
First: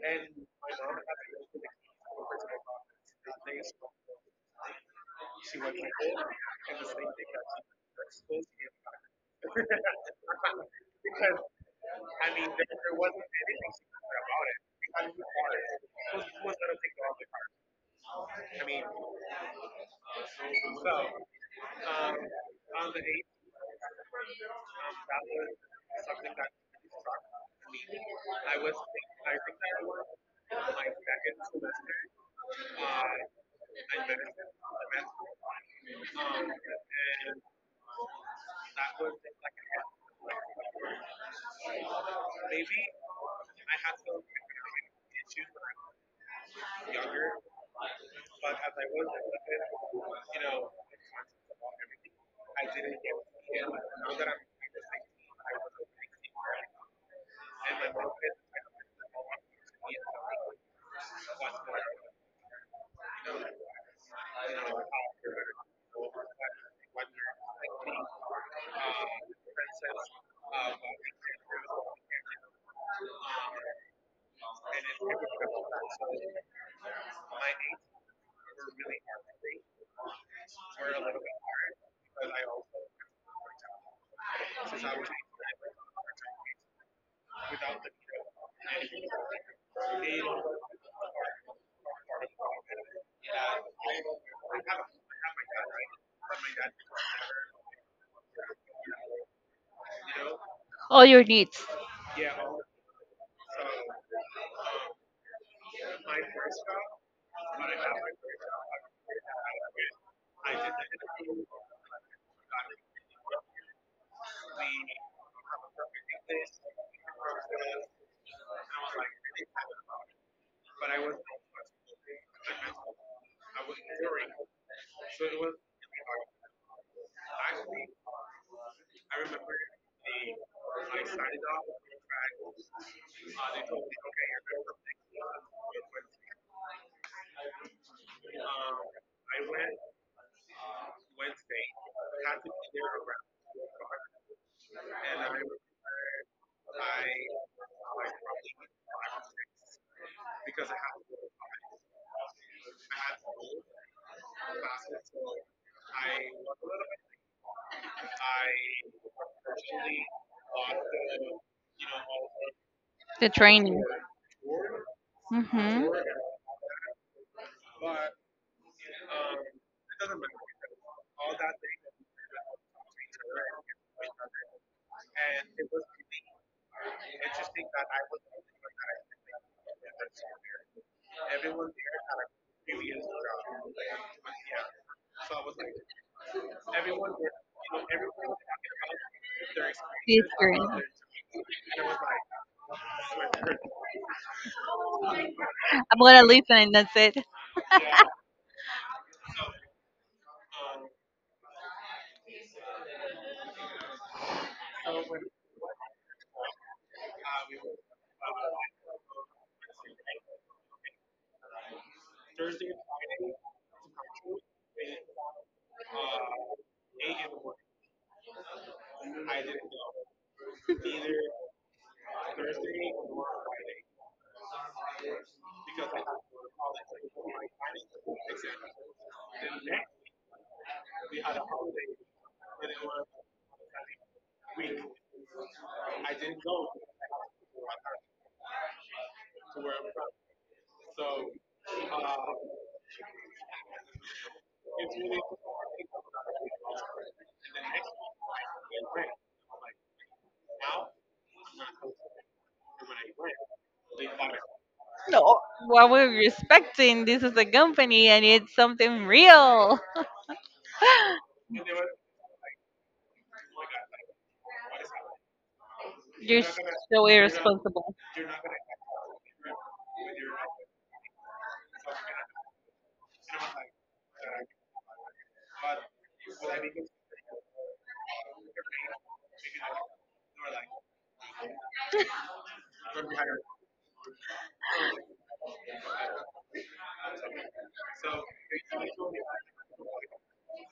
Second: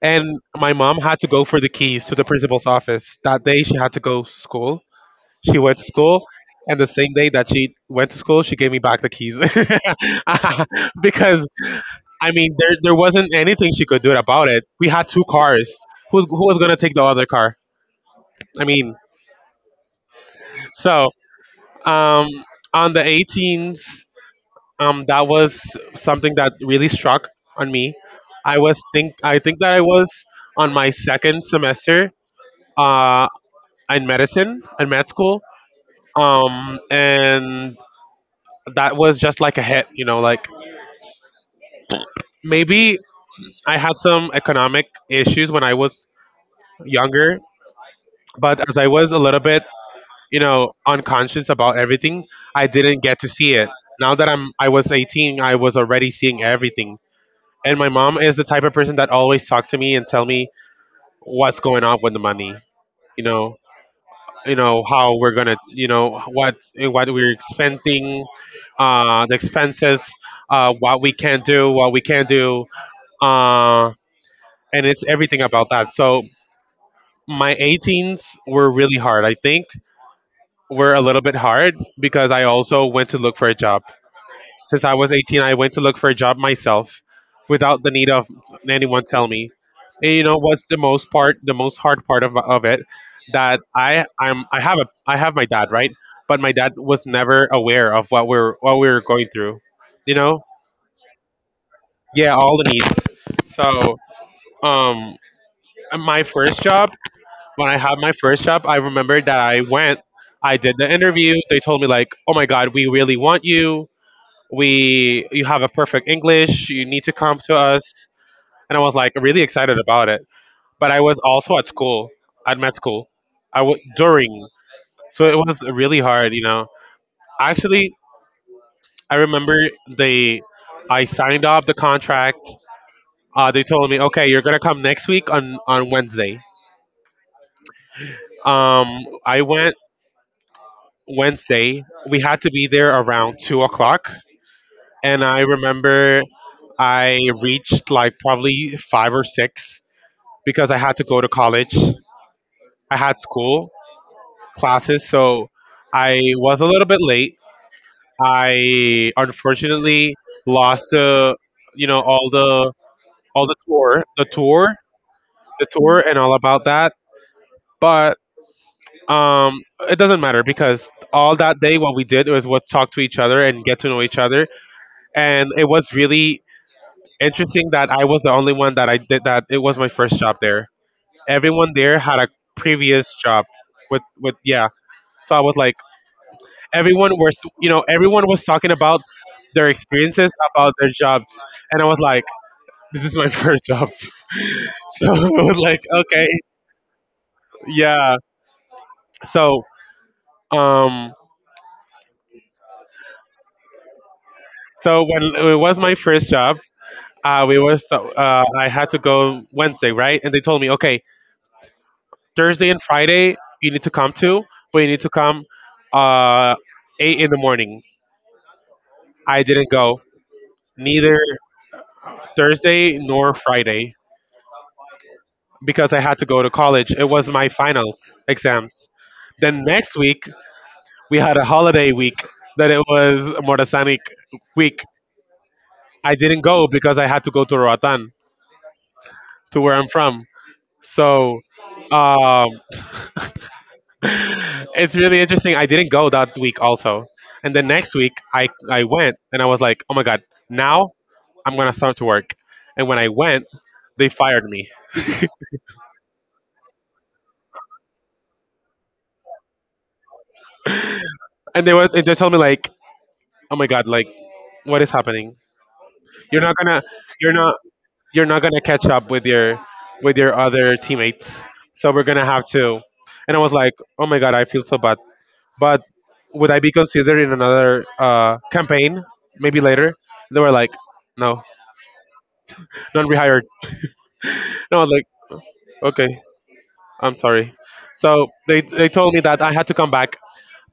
[SPEAKER 1] And my mom had to go for the keys to the principal's office. That day, she had to go to school. She went to school. And the same day that she went to school, she gave me back the keys. Because, I mean, there wasn't anything she could do about it. We had two cars. Who was going to take the other car? I mean, so, um, on the 18th, that was something that really struck on me. I think that I was on my second semester. Uh, in medicine, in med school. And that was just like a hit, like maybe I had some economic issues when I was younger, but as I was a little bit, unconscious about everything, I didn't get to see it. Now that I was 18, I was already seeing everything. And my mom is the type of person that always talks to me and tell me what's going on with the money, you know. You know how we're gonna, you know what what we're expending, the expenses, what we can do, what we can't do, uh and it's everything about that. So my 18s were really hard, I think. Were a little bit hard because I also went to look for a job, since I was 18, I went to look for a job myself without the need of anyone tell me. And you know what's the most part, the most hard part of it, that I I'm I have a I have my dad, right? But my dad was never aware of what we were going through. You know?
[SPEAKER 2] All your needs,
[SPEAKER 1] Yeah, all the needs. So, um my first job, when I had my first job, I remember that I did the interview. They told me like, "Oh my god, we really want you. We you have a perfect English. You need to come to us." And I was like really excited about it, but I was also at school, at med school, I was during, so it was really hard, you know. Actually, I remember they I signed up the contract. They told me, okay, you're gonna come next week on Wednesday. I went Wednesday. We had to be there around 2 o'clock. And I remember I reached like probably five or six because I had to go to college. I had school classes, so I was a little bit late. I unfortunately lost the, you know,
[SPEAKER 2] the
[SPEAKER 1] all the
[SPEAKER 2] training.
[SPEAKER 1] tour, the tour, the
[SPEAKER 2] Mm-hmm.
[SPEAKER 1] tour, and all about that. But um, it doesn't matter because all that day, what we did was talk to each other and get to know each other, and it was really interesting that I was the only one that I did that. It was my first job there. Everyone there had a previous job with, yeah. So I was like, everyone was talking about their experiences, about their jobs, and I was like, this is my first job. So I was like,
[SPEAKER 2] I'm gonna
[SPEAKER 1] okay,
[SPEAKER 2] listen and that's it.
[SPEAKER 1] yeah. So um, so when it was my first job, we was I had to go Wednesday, right? And they told me, okay, Thursday and Friday you need to come to, but you need to come uh 8 in the morning. I didn't go neither Thursday nor Friday, because I had to go to college. It was my finals exams. Then next week we had a holiday week that it was Morasanic week. I didn't go because I had to go to Roatan, to where I'm from. So, um, it's really interesting. I didn't go that week also. And then next week I went and I was like, oh my God, now I'm going to start to work. And when I went, they fired me.
[SPEAKER 2] No, what we're respecting, this is a company and it's something real.
[SPEAKER 1] And they told me like, oh my God, like what is happening? You're
[SPEAKER 2] You're
[SPEAKER 1] not gonna,
[SPEAKER 2] so
[SPEAKER 1] you're not,
[SPEAKER 2] irresponsible.
[SPEAKER 1] you're not gonna catch up with your other teammates. So we're gonna have to. And I was like, oh my god, I feel so bad. But would I be considered in another campaign? Maybe later. They were like, no, not rehired. And I was like, okay, I'm sorry. So they told me that I had to come back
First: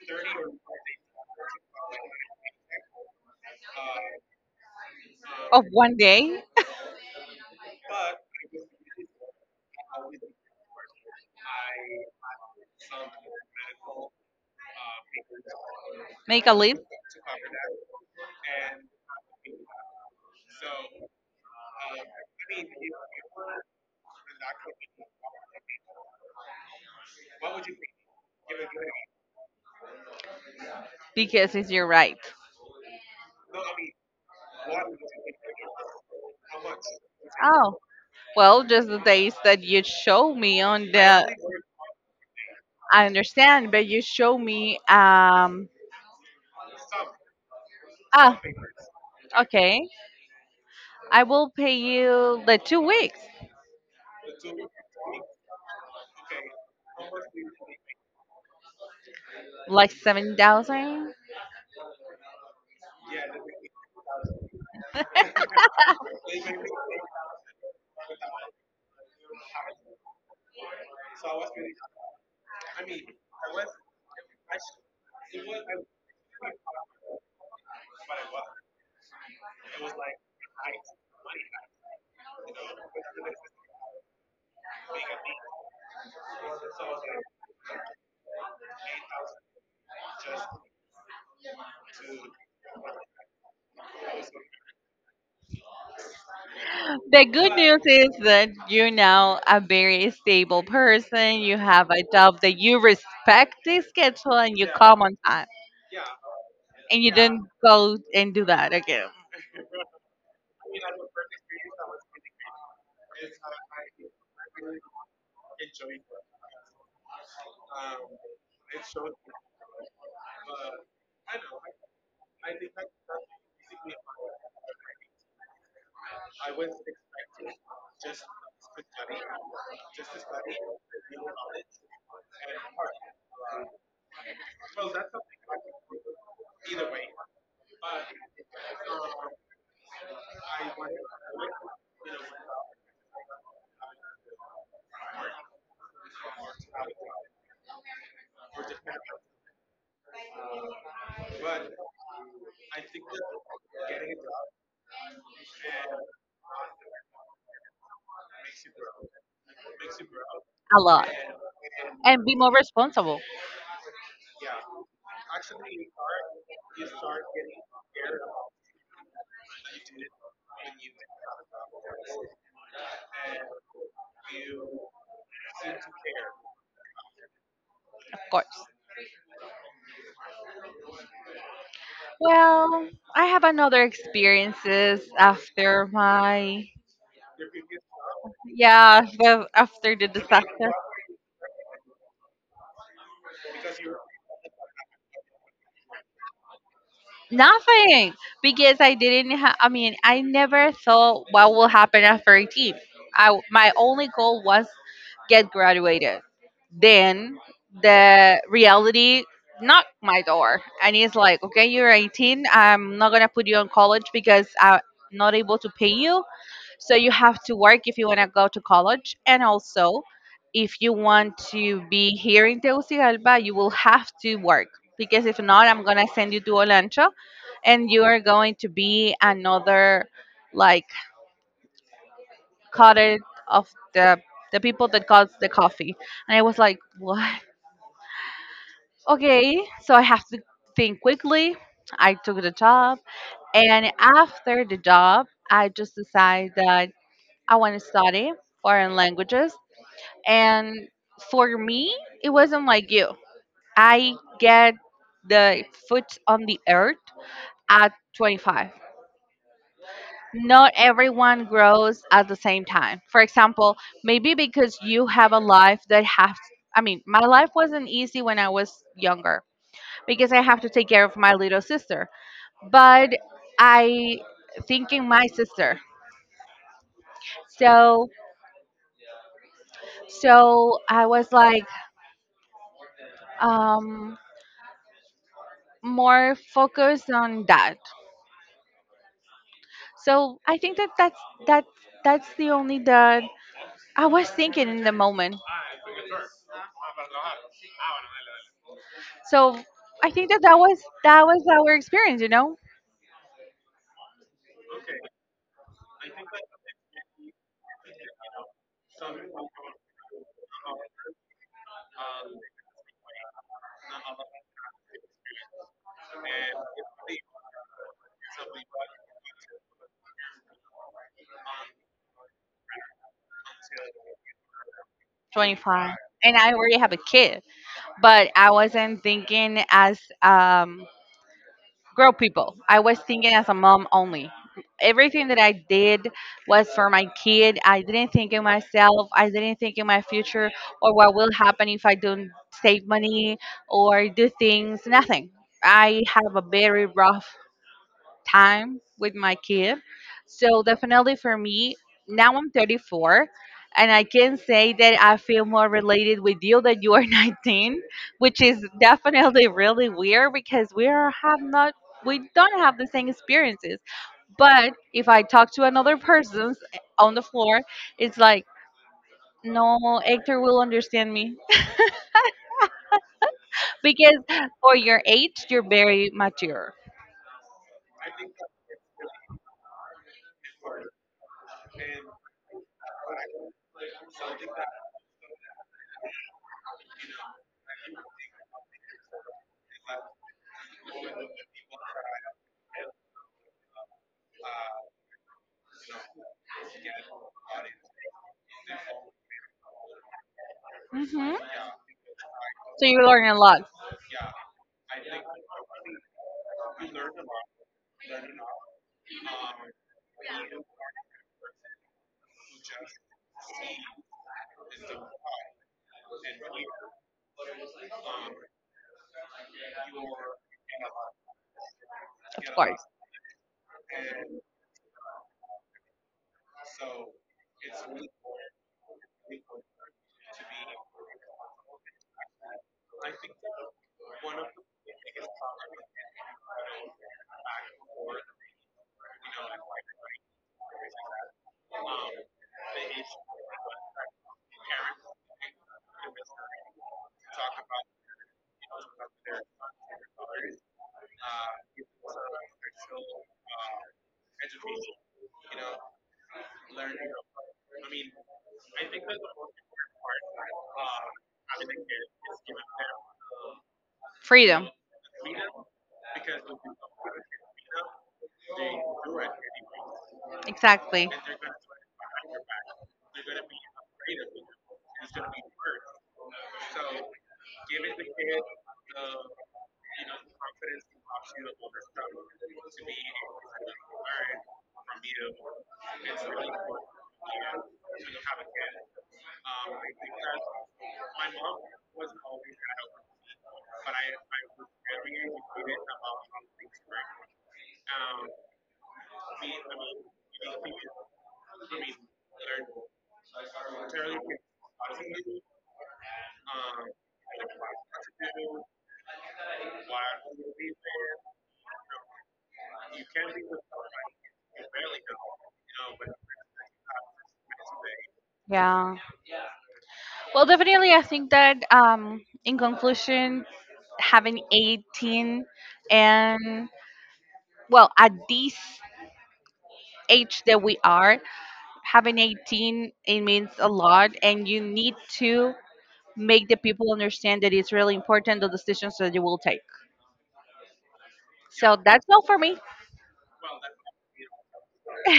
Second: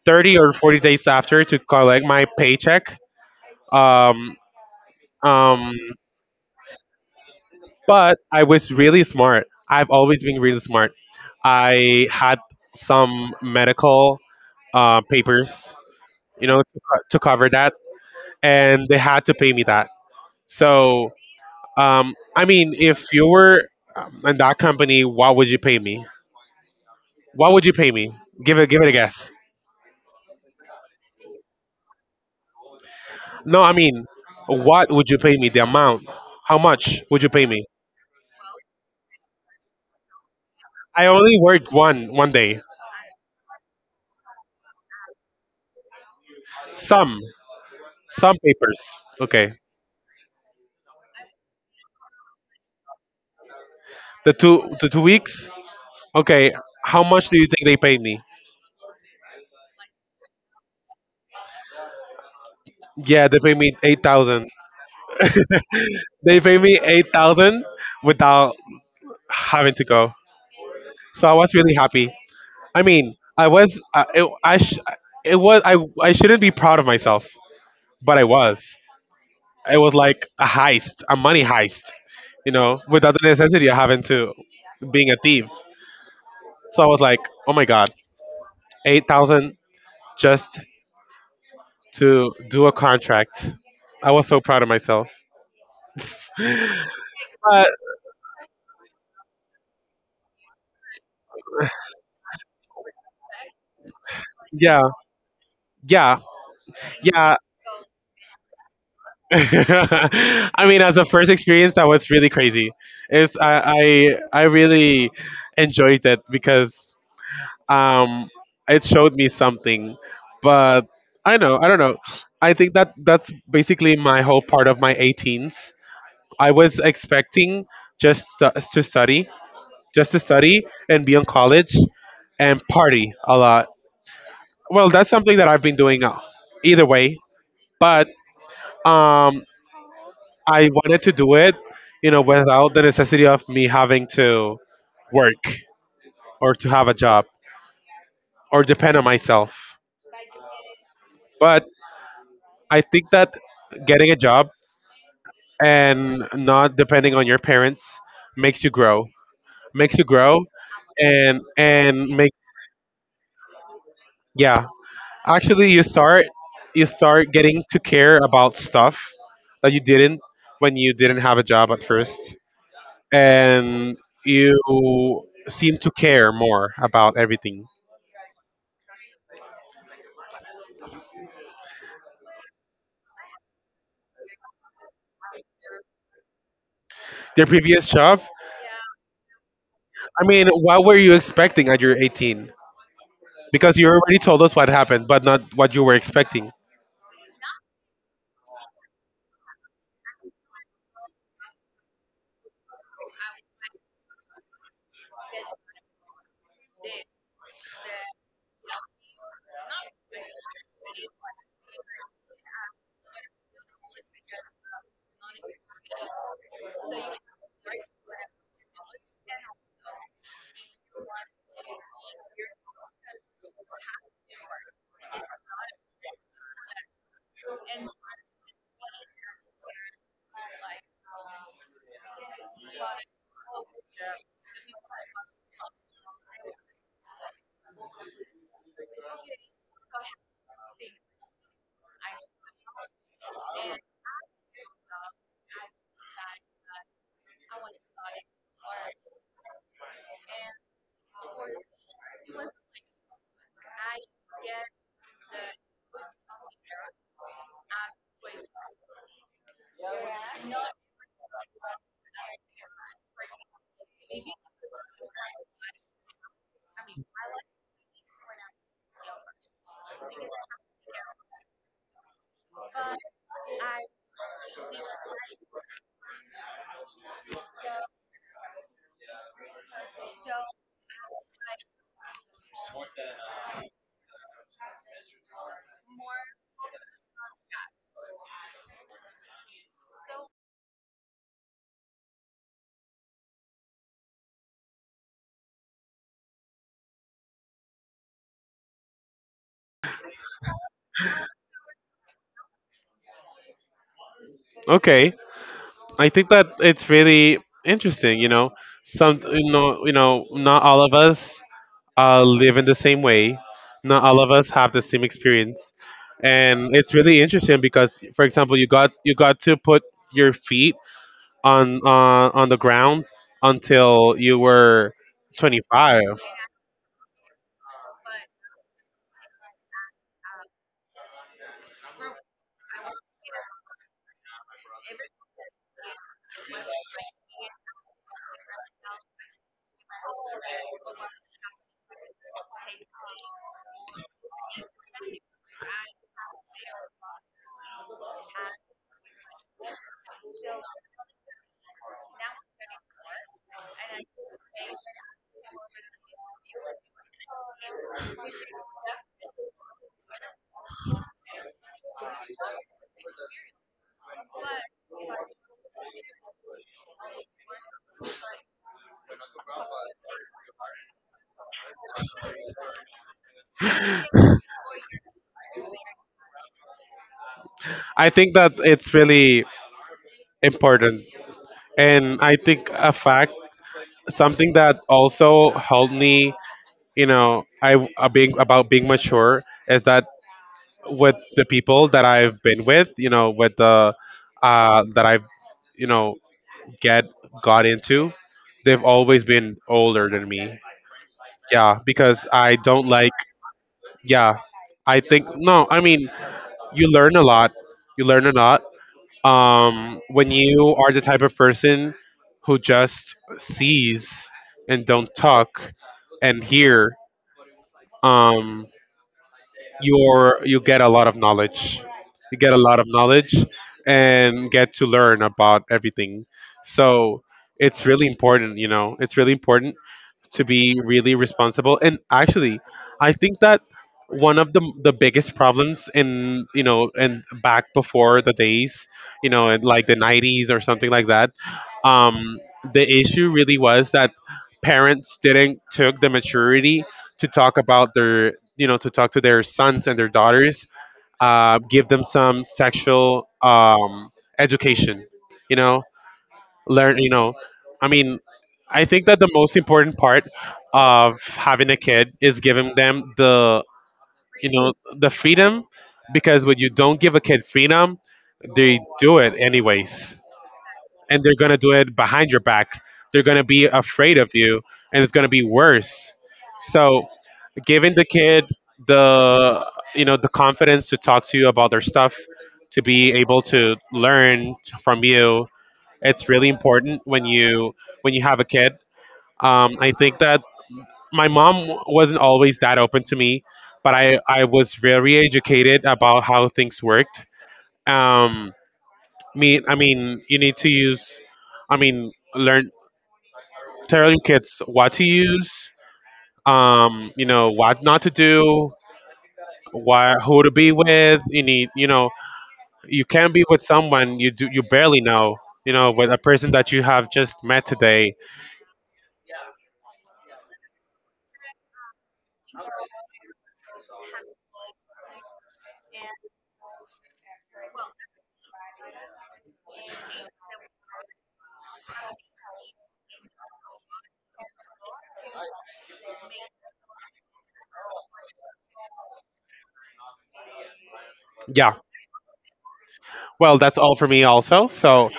[SPEAKER 1] 30 or 40 days after to collect my paycheck. Um,
[SPEAKER 2] Of
[SPEAKER 1] um,
[SPEAKER 2] one day,
[SPEAKER 1] But I was really smart. I've always been really smart. I had some medical papers,
[SPEAKER 2] make
[SPEAKER 1] you
[SPEAKER 2] a
[SPEAKER 1] know,
[SPEAKER 2] list.
[SPEAKER 1] to cover that, and they had to pay me that. So, I mean, if you were in that company, what would you pay me? What would you pay me? Give it a guess.
[SPEAKER 2] Because it's your right.
[SPEAKER 1] No, I mean, what would you pay me? The amount? How much would you pay me?
[SPEAKER 2] Oh, well, just the days that you show me on
[SPEAKER 1] I
[SPEAKER 2] the.
[SPEAKER 1] only worked one day.
[SPEAKER 2] I understand, but you show me.
[SPEAKER 1] Some some
[SPEAKER 2] Ah,
[SPEAKER 1] papers. Okay,
[SPEAKER 2] okay. I will pay you the 2 weeks,
[SPEAKER 1] the two weeks. Okay, how much do you think they paid me?
[SPEAKER 2] like 7,000.
[SPEAKER 1] Yeah, they paid me 8,000. They paid me 8,000 without having to go. So I was really happy. I mean, I was. I, it, I sh- It was. I shouldn't be proud of myself, but I was. It was like a heist, a money heist. You know, without the necessity of having to being a thief. So I was like, oh my god, 8,000 just to do a contract. I was so proud of myself. But
[SPEAKER 2] The good news is that you're now a very stable person. You have a job that you respect the schedule and you
[SPEAKER 1] yeah,
[SPEAKER 2] come on time,
[SPEAKER 1] yeah,
[SPEAKER 2] and you
[SPEAKER 1] yeah.
[SPEAKER 2] don't go and do that again
[SPEAKER 1] I mean, as a first experience, that was really crazy. It's I really enjoyed it because um it showed me something, but I don't know. I think that that's basically my whole part of my 18s. I was expecting just to, to study, just to study and be in college and party a lot. Well, that's something that I've been doing, either way, but. Um, I wanted to do it, without the necessity of me having to work or to have a job or depend on myself. But I think that getting a job and not depending on your parents makes you grow, makes you grow,
[SPEAKER 2] a lot,
[SPEAKER 1] and
[SPEAKER 2] and
[SPEAKER 1] make,
[SPEAKER 2] be more responsible,
[SPEAKER 1] yeah. Actually, you start getting to care about stuff that you didn't, when you didn't have a job at first, and you seem to care more about everything.
[SPEAKER 2] of course. Well, I have another experiences after my,
[SPEAKER 1] Their previous job?
[SPEAKER 2] yeah, the, after the
[SPEAKER 1] I mean,
[SPEAKER 2] disaster.
[SPEAKER 1] what were you expecting at your 18? Because you already told us what happened, but not what you were expecting.
[SPEAKER 2] Nothing because I didn't. I mean, I never thought what will happen after 18. I my only goal was get graduated. Then the reality knocked my door, and it's like, okay, you're 18. I'm not gonna put you on college because I'm not able to pay you. So you have to work if you want to go to college. And also, if you want to be here in Tegucigalpa, you will have to work because if not, I'm going to send you to Olancho and you are going to be another like cutter of the the people that got the coffee. And I was like, what? Okay, so I have to think quickly. I took the job. And after the job, I just decided that I want to study foreign languages. And for me, it wasn't like you. I get the foot on the earth at 25. Not everyone grows at the same time. For example, maybe because you have a life that has I mean, my life wasn't easy when I was younger because I have to take care of my little sister. But I thinking my sister. So so I was like um more focused on that. So I think that that that's the only that I was thinking in the moment. So I think that that was our experience, you know,
[SPEAKER 1] Okay, I think that it's really interesting. You know, not all of us live in the same way. Not all of us have the same experience, and it's really interesting because, for example, you got to put your feet on the ground until you were
[SPEAKER 2] 25,
[SPEAKER 1] 25.
[SPEAKER 2] and I already have a kid, but I wasn't thinking as grown people. I was thinking as a mom only. Everything that I did was for my kid. I didn't think in myself. I didn't think in my future or what will happen if I don't save money or do things. Nothing. I have a very rough time with my kid. So definitely for me, now I'm 34 and I can say that I feel more related with you that you are 19, which is definitely really weird because we don't have the same experiences. But if I talk to another person on the floor, it's like no, Hector will understand me because for your age, you're very mature.
[SPEAKER 1] I think that it's really important. And I think a fact, something that also helped me, you know, I being about being mature is that with the people that I've been with, you know, with the that I've, you know, get got into, they've always been older than me.
[SPEAKER 2] Hmm.
[SPEAKER 1] Yeah, because I don't
[SPEAKER 2] So you
[SPEAKER 1] like.
[SPEAKER 2] learn a lot,
[SPEAKER 1] Yeah, I think no. I mean, you learn a lot. You learn a lot, when you are the type of person who just sees and don't talk and hear, um, you get a lot of knowledge. You
[SPEAKER 2] of
[SPEAKER 1] get a lot
[SPEAKER 2] course.
[SPEAKER 1] of knowledge and get to learn about everything. So it's really important, you know, it's really important to be really responsible. And actually, I think that one of the biggest problems in, you know, and back before the days, you know, in like the 90s or something like that, um the issue really was that parents didn't took the maturity to talk about their, you know, to talk to their sons and their daughters, give them some sexual education, you know, learn, I mean, I think that the most important part of having a kid is giving them the, you
[SPEAKER 2] Freedom.
[SPEAKER 1] know, the freedom. Because when you don't give a kid freedom, they do it anyways,
[SPEAKER 2] Exactly.
[SPEAKER 1] and they're going to do it behind your back, they're going to be afraid of you, and it's going to be worse. So giving the kid the, you know, the confidence to talk to you about their stuff, to be able to learn from you, it's really important when you, when you have a kid. I think that my mom wasn't always that open to me, but I was very educated about how things worked. Um, me, I mean, you need to use, I mean, learn telling kids what to use. You know what not to do. Why, who to be with. You need, you know, you can be with someone you do, you barely know, you know, with a person that you have just met today.
[SPEAKER 2] Yeah. Well, definitely, I think that in conclusion, having 18 and, well, at this age that we are, having 18, it means a lot. And you need to make the people understand that it's really important the decisions that you will take.
[SPEAKER 1] Yeah.
[SPEAKER 2] So that's all for me.
[SPEAKER 1] Well, that's all for me, also. So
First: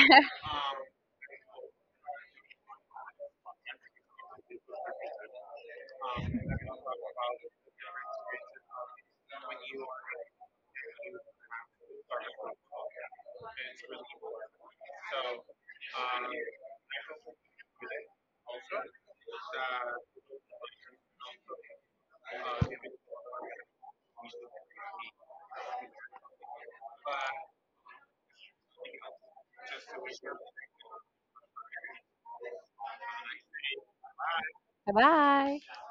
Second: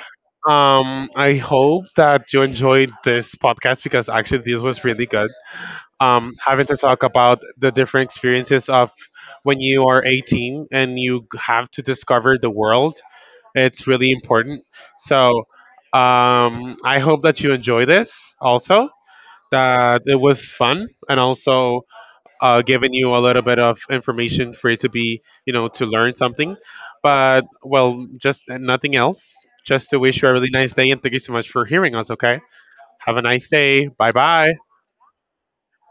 [SPEAKER 1] I hope that you enjoyed this podcast, because actually this was really good. Having to talk about the different experiences of when you are 18 and you have to discover the world, it's really important. So I hope that you enjoy this also, that it was fun, and also giving you a little bit of information for it to be, you know, to learn something. But, well, just nothing else. Just to wish you a really nice day and thank you so much for hearing us, okay? Have a nice day. Bye bye.
[SPEAKER 2] Bye bye.